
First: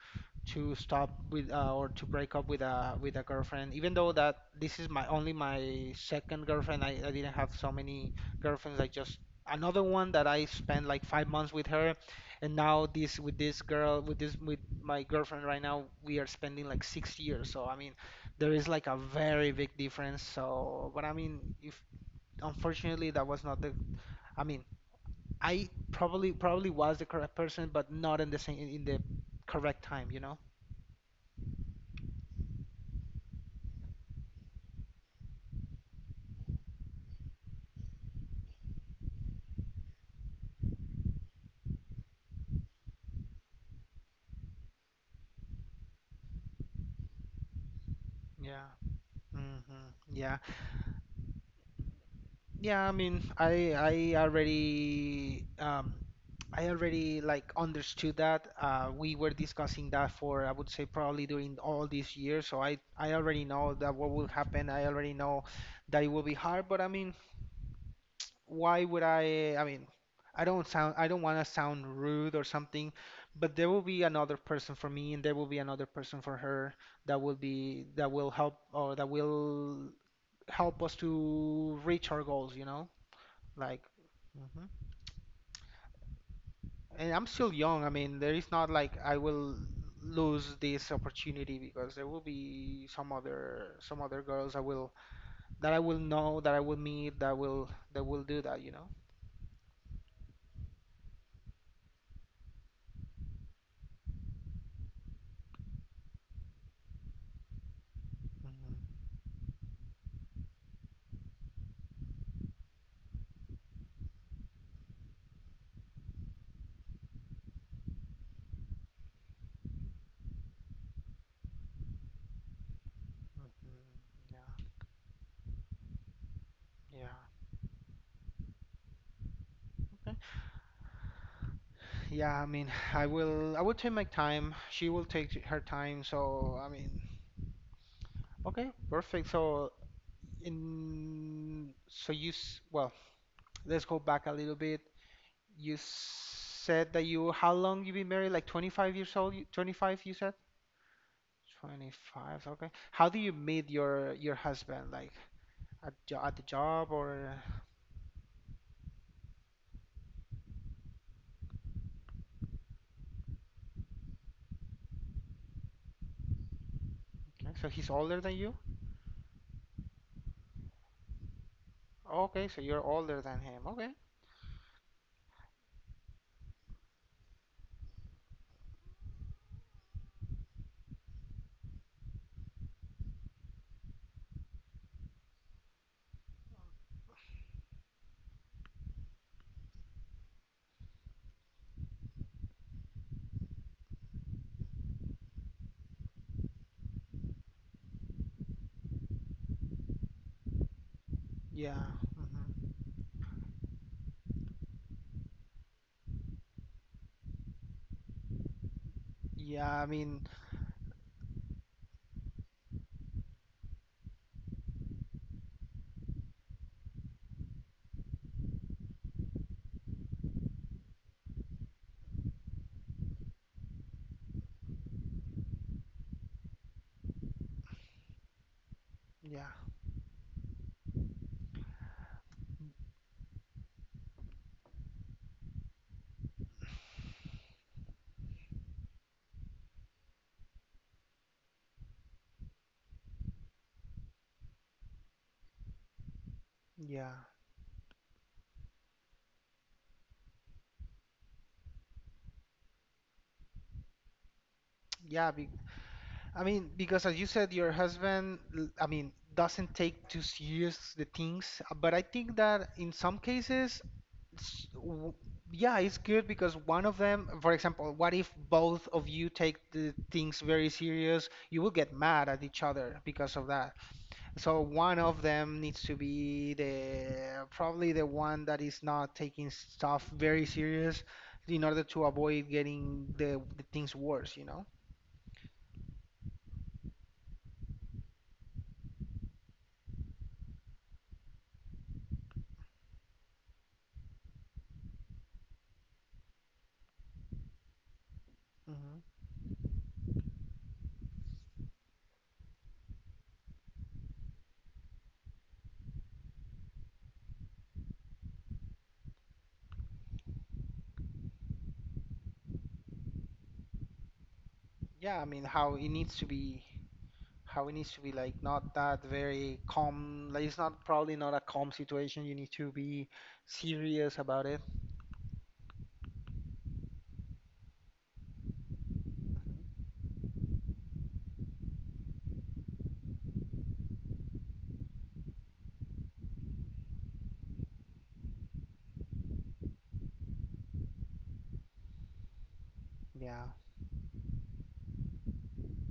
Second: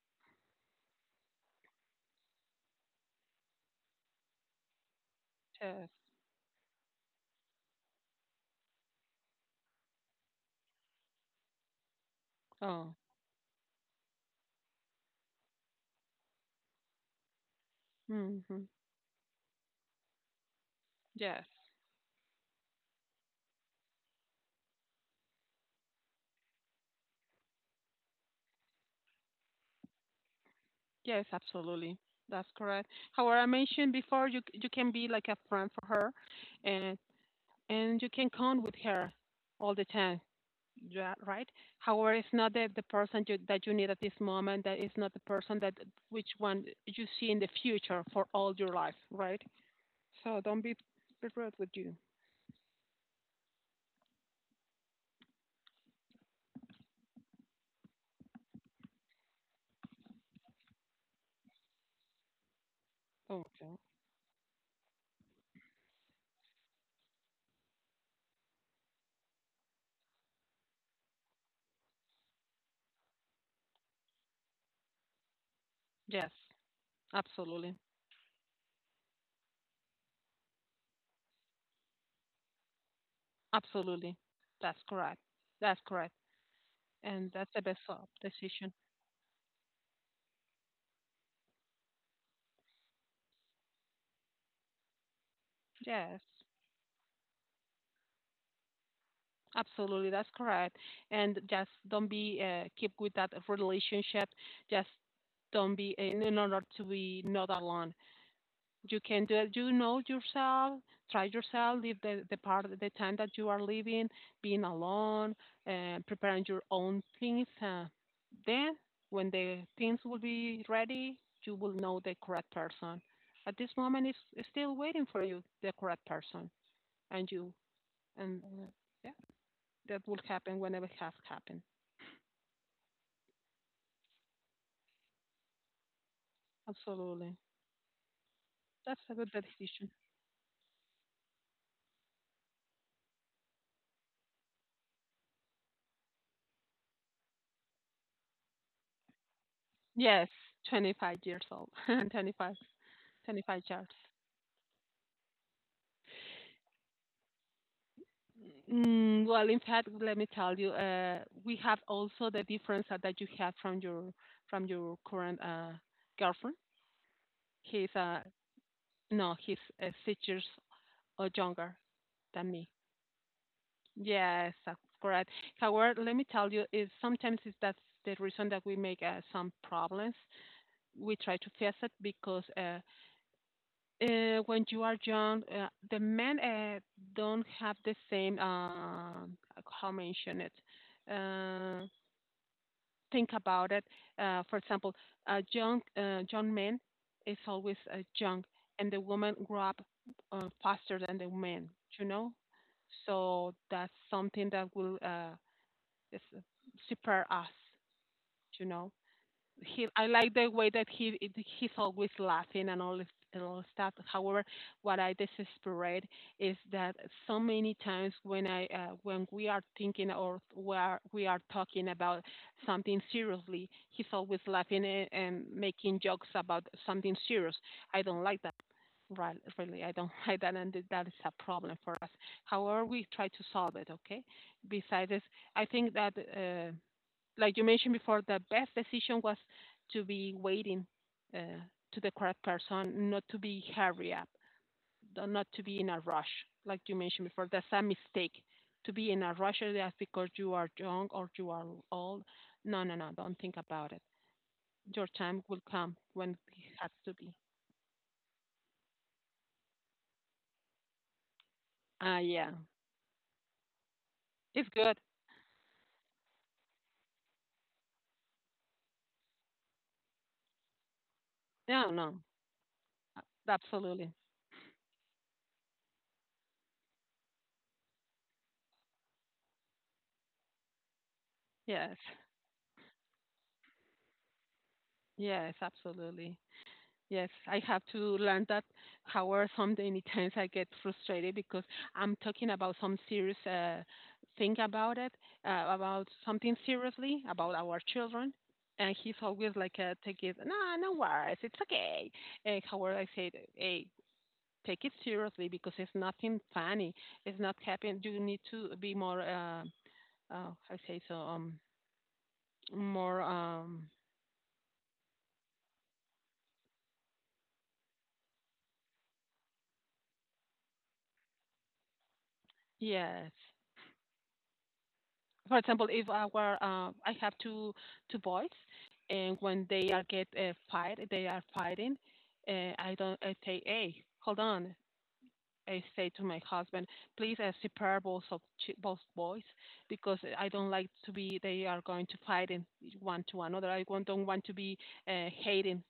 Speaker 1: stop with, or to break up with a girlfriend, even though that this is
Speaker 2: Yes.
Speaker 1: my second girlfriend. I didn't have so many girlfriends. I just, another one that I spent like 5 months with her, and now
Speaker 2: Oh.
Speaker 1: this with this girl with this with my girlfriend right now, we are spending like 6 years, so I mean, there
Speaker 2: Mm-hmm.
Speaker 1: is like a very big difference. So, but I
Speaker 2: Yes.
Speaker 1: mean, if, unfortunately that was not the, I mean, I probably was the correct person, but not in the same, in the correct time, you know.
Speaker 2: Yes, absolutely. That's correct. However, I mentioned before, you can be like a friend for her, and and you can count with her all the time. Yeah, right. However, it's not that the person that you need at this moment. That is not the person that which one you see in the future for all
Speaker 1: Yeah.
Speaker 2: your life, right?
Speaker 1: Hmm. Yeah.
Speaker 2: So don't be rude with you.
Speaker 1: Yeah, I mean, I already like understood that. We were discussing that for, I would say probably during all this year, so I
Speaker 2: Oh,
Speaker 1: already know
Speaker 2: okay.
Speaker 1: that what will happen. I already know that it will be hard, but I mean, why would I mean, I don't want to sound rude or something, but there will be another person for me, and there will be another person
Speaker 2: Yes.
Speaker 1: for her that will
Speaker 2: Absolutely.
Speaker 1: be that will help, or that will help us to reach our goals, you know? Like,
Speaker 2: Absolutely.
Speaker 1: mhm.
Speaker 2: That's correct. That's correct.
Speaker 1: And I'm
Speaker 2: And
Speaker 1: still
Speaker 2: that's the best
Speaker 1: young. I
Speaker 2: of
Speaker 1: mean, there is not
Speaker 2: decision.
Speaker 1: like I will lose this opportunity because there will be some other girls I will that I will
Speaker 2: Yes.
Speaker 1: know, that I will meet, that will do that, you know?
Speaker 2: Absolutely. That's correct. And just don't be keep with that relationship. Just don't be in order to be not alone.
Speaker 1: Mhm,
Speaker 2: You can do it. You know yourself. Try yourself. Live the part of the time that you are living, being alone, preparing your own things. Then, when the things will be ready, you will know the correct person. At this
Speaker 1: mhm.
Speaker 2: moment, it's
Speaker 1: Yeah,
Speaker 2: still waiting for you, the correct person,
Speaker 1: yeah.
Speaker 2: and you. And yeah, that will happen whenever it has happened.
Speaker 1: Yeah, I mean, I will take my time. She will take her time. So, I mean,
Speaker 2: Absolutely.
Speaker 1: okay,
Speaker 2: That's a
Speaker 1: perfect.
Speaker 2: good
Speaker 1: So,
Speaker 2: decision.
Speaker 1: in well, let's go back a little bit. You said that you, how long you been married? Like 25 years old? 25, you
Speaker 2: Yes,
Speaker 1: said?
Speaker 2: 25 years old.
Speaker 1: 25,
Speaker 2: 25,
Speaker 1: okay. How do you
Speaker 2: 25
Speaker 1: meet
Speaker 2: years.
Speaker 1: your husband? Like at the job, or,
Speaker 2: Mm, well, in fact, let me tell you, we have also the difference that you have from your current girlfriend.
Speaker 1: okay, so he's
Speaker 2: He's
Speaker 1: older than you?
Speaker 2: no, he's 6 years or younger
Speaker 1: Okay,
Speaker 2: than
Speaker 1: so
Speaker 2: me.
Speaker 1: you're older than him. Okay.
Speaker 2: Yes, that's correct. However, let me tell you, is sometimes is that's the reason that we make some problems. We try to fix it because when you are young, the men don't have the same. How mention it? Uh, think about it. For example, young men is always young, and the women grow up faster than the men.
Speaker 1: Yeah.
Speaker 2: You know,
Speaker 1: Hmm.
Speaker 2: so that's something that will is- prepare us. You know,
Speaker 1: Yeah, I
Speaker 2: he I
Speaker 1: mean,
Speaker 2: like the way that he it- he's always laughing and all this and all stuff. However, what I desperate is that so many times when I when we are thinking or we are talking about something seriously, he's always laughing and making jokes about something serious. I don't like that. Right,
Speaker 1: yeah.
Speaker 2: really, I don't like that, and that is a problem for us. However, we try to solve it. Okay. Besides, I think that. Like you mentioned before, the best decision was to be waiting uh, to the correct person, not to be hurry up, not to be in a rush. Like you
Speaker 1: Yeah.
Speaker 2: mentioned before, that's a mistake to be in a rush. That's because you are young or you are old. No, no, no. Don't think about it. Your
Speaker 1: Yeah,
Speaker 2: time
Speaker 1: be
Speaker 2: will come when
Speaker 1: I mean,
Speaker 2: it has
Speaker 1: because
Speaker 2: to
Speaker 1: as you
Speaker 2: be.
Speaker 1: said, your husband, I mean, doesn't take too serious the things, but I
Speaker 2: Ah,
Speaker 1: think
Speaker 2: yeah.
Speaker 1: that in some cases, s-
Speaker 2: It's good.
Speaker 1: w- yeah, it's good because one of them, for example, what if both of you take the things very serious? You will get
Speaker 2: No, no.
Speaker 1: mad at each other because of that.
Speaker 2: Absolutely.
Speaker 1: So one of them needs to be the probably the one that is not taking stuff very serious in order
Speaker 2: Yes.
Speaker 1: to avoid getting the things worse, you know?
Speaker 2: Yes, absolutely. Yes, I have to learn that. However, some many times I get frustrated because I'm talking about some serious thing about it, about something seriously about our children, and he's always like, "Take it, no, no worries, it's okay." And however, I said, "Hey, take it seriously because it's nothing funny. It's not happening. You need to be more, I say so, more,
Speaker 1: Yeah, I mean, how it needs to be, like, not that very calm. Like it's not probably not a calm situation. You need to be
Speaker 2: yes."
Speaker 1: serious about it.
Speaker 2: For example, if our I have two boys, and when they are get a fight, they are fighting. I don't. I say, hey, hold on. I say to my husband, please separate both boys because I don't like to be. They are going to fight in one to
Speaker 1: Yeah,
Speaker 2: another. Don't want to be hating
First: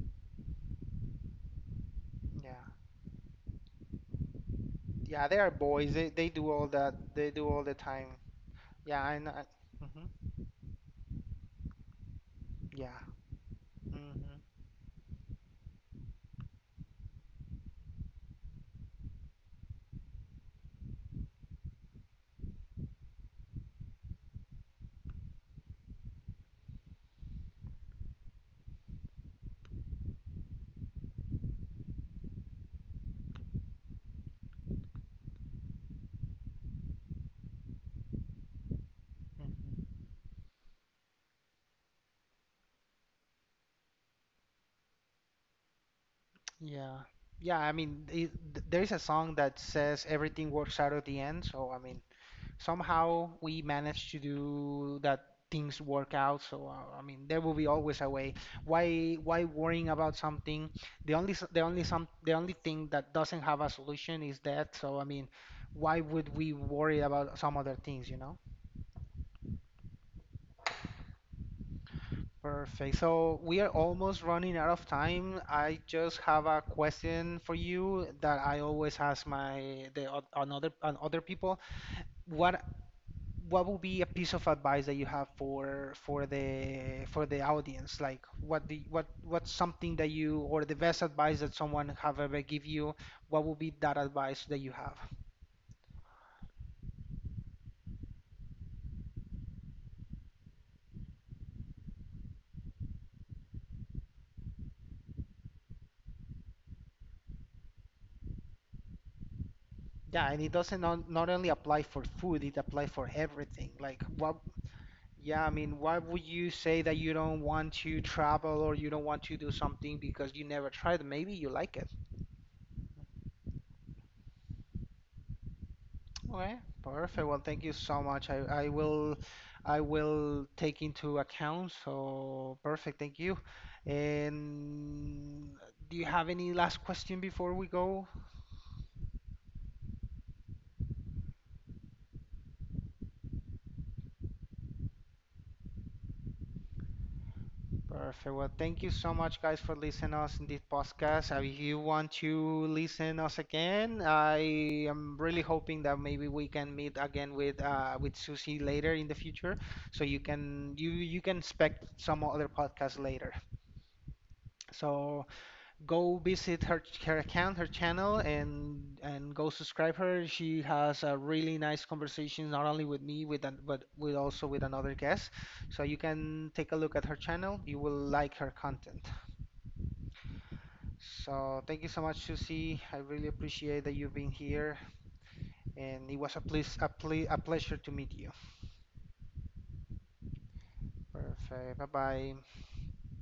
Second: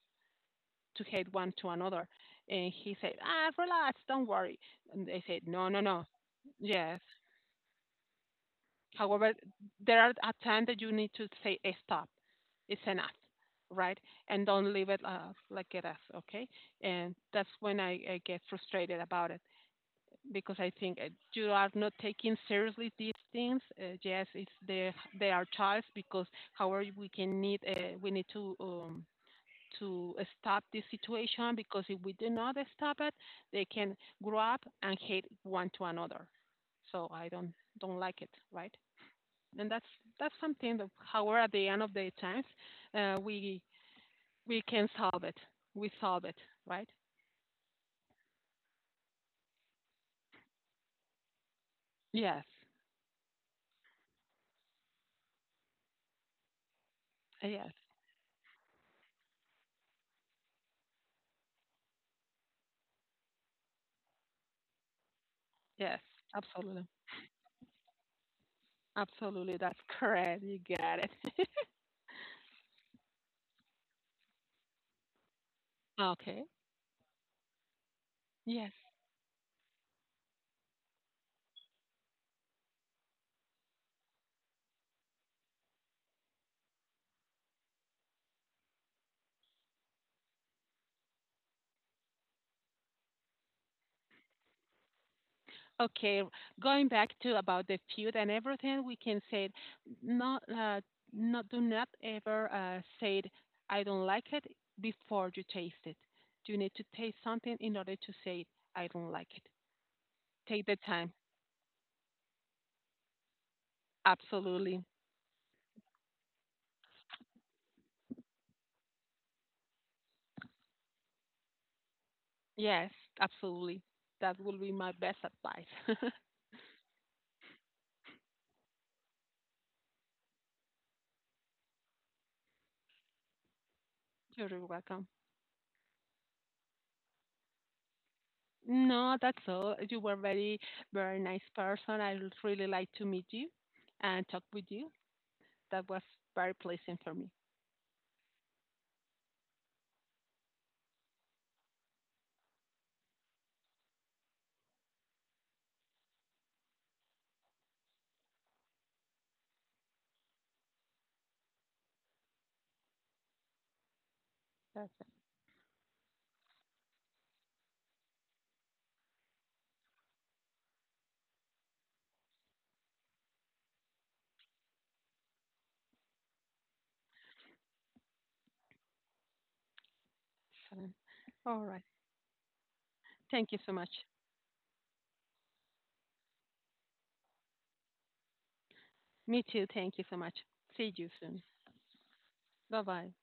Speaker 2: to hate one to another.
Speaker 1: yeah.
Speaker 2: And he said, ah, relax, don't worry. And I
Speaker 1: Yeah, they
Speaker 2: said,
Speaker 1: are
Speaker 2: no, no,
Speaker 1: boys.
Speaker 2: no.
Speaker 1: They do all that.
Speaker 2: Yes,
Speaker 1: They do all the time. Yeah, I know.
Speaker 2: however, there
Speaker 1: Hmm.
Speaker 2: are at times that you need to say, "Eh, stop. It's
Speaker 1: Yeah.
Speaker 2: enough, right?
Speaker 1: Hmm.
Speaker 2: And don't leave it like it is, okay?" And that's when I get frustrated about it because I think you are not taking seriously these things. Yes, it's they are childs because however we need to stop this situation, because if we do not stop it, they can grow up and hate one to another. So I don't like it, right? And
Speaker 1: Hmm.
Speaker 2: that's something that however at the end of the times uh, we we can solve it we solve it, right?
Speaker 1: Yeah. Yeah, I mean, there is a song that says everything works out at the end. So, I mean,
Speaker 2: Yes,
Speaker 1: somehow we managed to do that, things work out. So, I mean, there will be
Speaker 2: yes,
Speaker 1: always a way. Why worrying about something? The only s- the only some The only thing that doesn't have a solution is death. So I mean, why
Speaker 2: yes,
Speaker 1: would we
Speaker 2: absolutely,
Speaker 1: worry about some other things, you know?
Speaker 2: absolutely, that's correct, you got it.
Speaker 1: Perfect. So we are almost running out of time. I just
Speaker 2: Okay,
Speaker 1: have a question for you that I
Speaker 2: yes,
Speaker 1: always ask on other people. What what will be a piece of advice that you have for for the audience? Like what the what what's something that you, or the best advice that someone have ever give you? What would be that advice that you have?
Speaker 2: okay, going back to about the food and everything, we can say, not do not ever say I don't like it before you taste it. You need to taste something in order to say I don't like it.
Speaker 1: Yeah, and it
Speaker 2: Take the
Speaker 1: doesn't
Speaker 2: time,
Speaker 1: not only apply for food, it applies for everything. Like what,
Speaker 2: absolutely.
Speaker 1: yeah, I mean, why would you say that you don't want to travel or you don't want to do something because you never tried? Maybe you like it.
Speaker 2: Yes, absolutely. That will be my best advice.
Speaker 1: Okay, perfect. Well, thank you so much. I will take into account. So perfect. Thank you.
Speaker 2: You're welcome.
Speaker 1: And do you have any last question before we go?
Speaker 2: No, that's all. You were very, very nice person. I would really like to meet you and talk with you. That was very pleasant for me.
Speaker 1: Perfect. Well, thank you so much, guys, for listening us in this podcast. If you want to listen us again, I am really hoping that maybe we can meet again with Susie later in the future, so you can, you can expect some other podcast later. So. Go visit her account, her channel, and go subscribe her. She has a really nice conversation not only with me, but with also with another guest. So you can take a look at her channel. You will like her content.
Speaker 2: So,
Speaker 1: So
Speaker 2: all right.
Speaker 1: thank you so much, Susie. I really
Speaker 2: Thank you so
Speaker 1: appreciate
Speaker 2: much.
Speaker 1: that you've been here, and it was a pleasure to meet you.
Speaker 2: Me too. Thank you so much. See you soon.
Speaker 1: Perfect. Bye bye.
Speaker 2: Bye bye.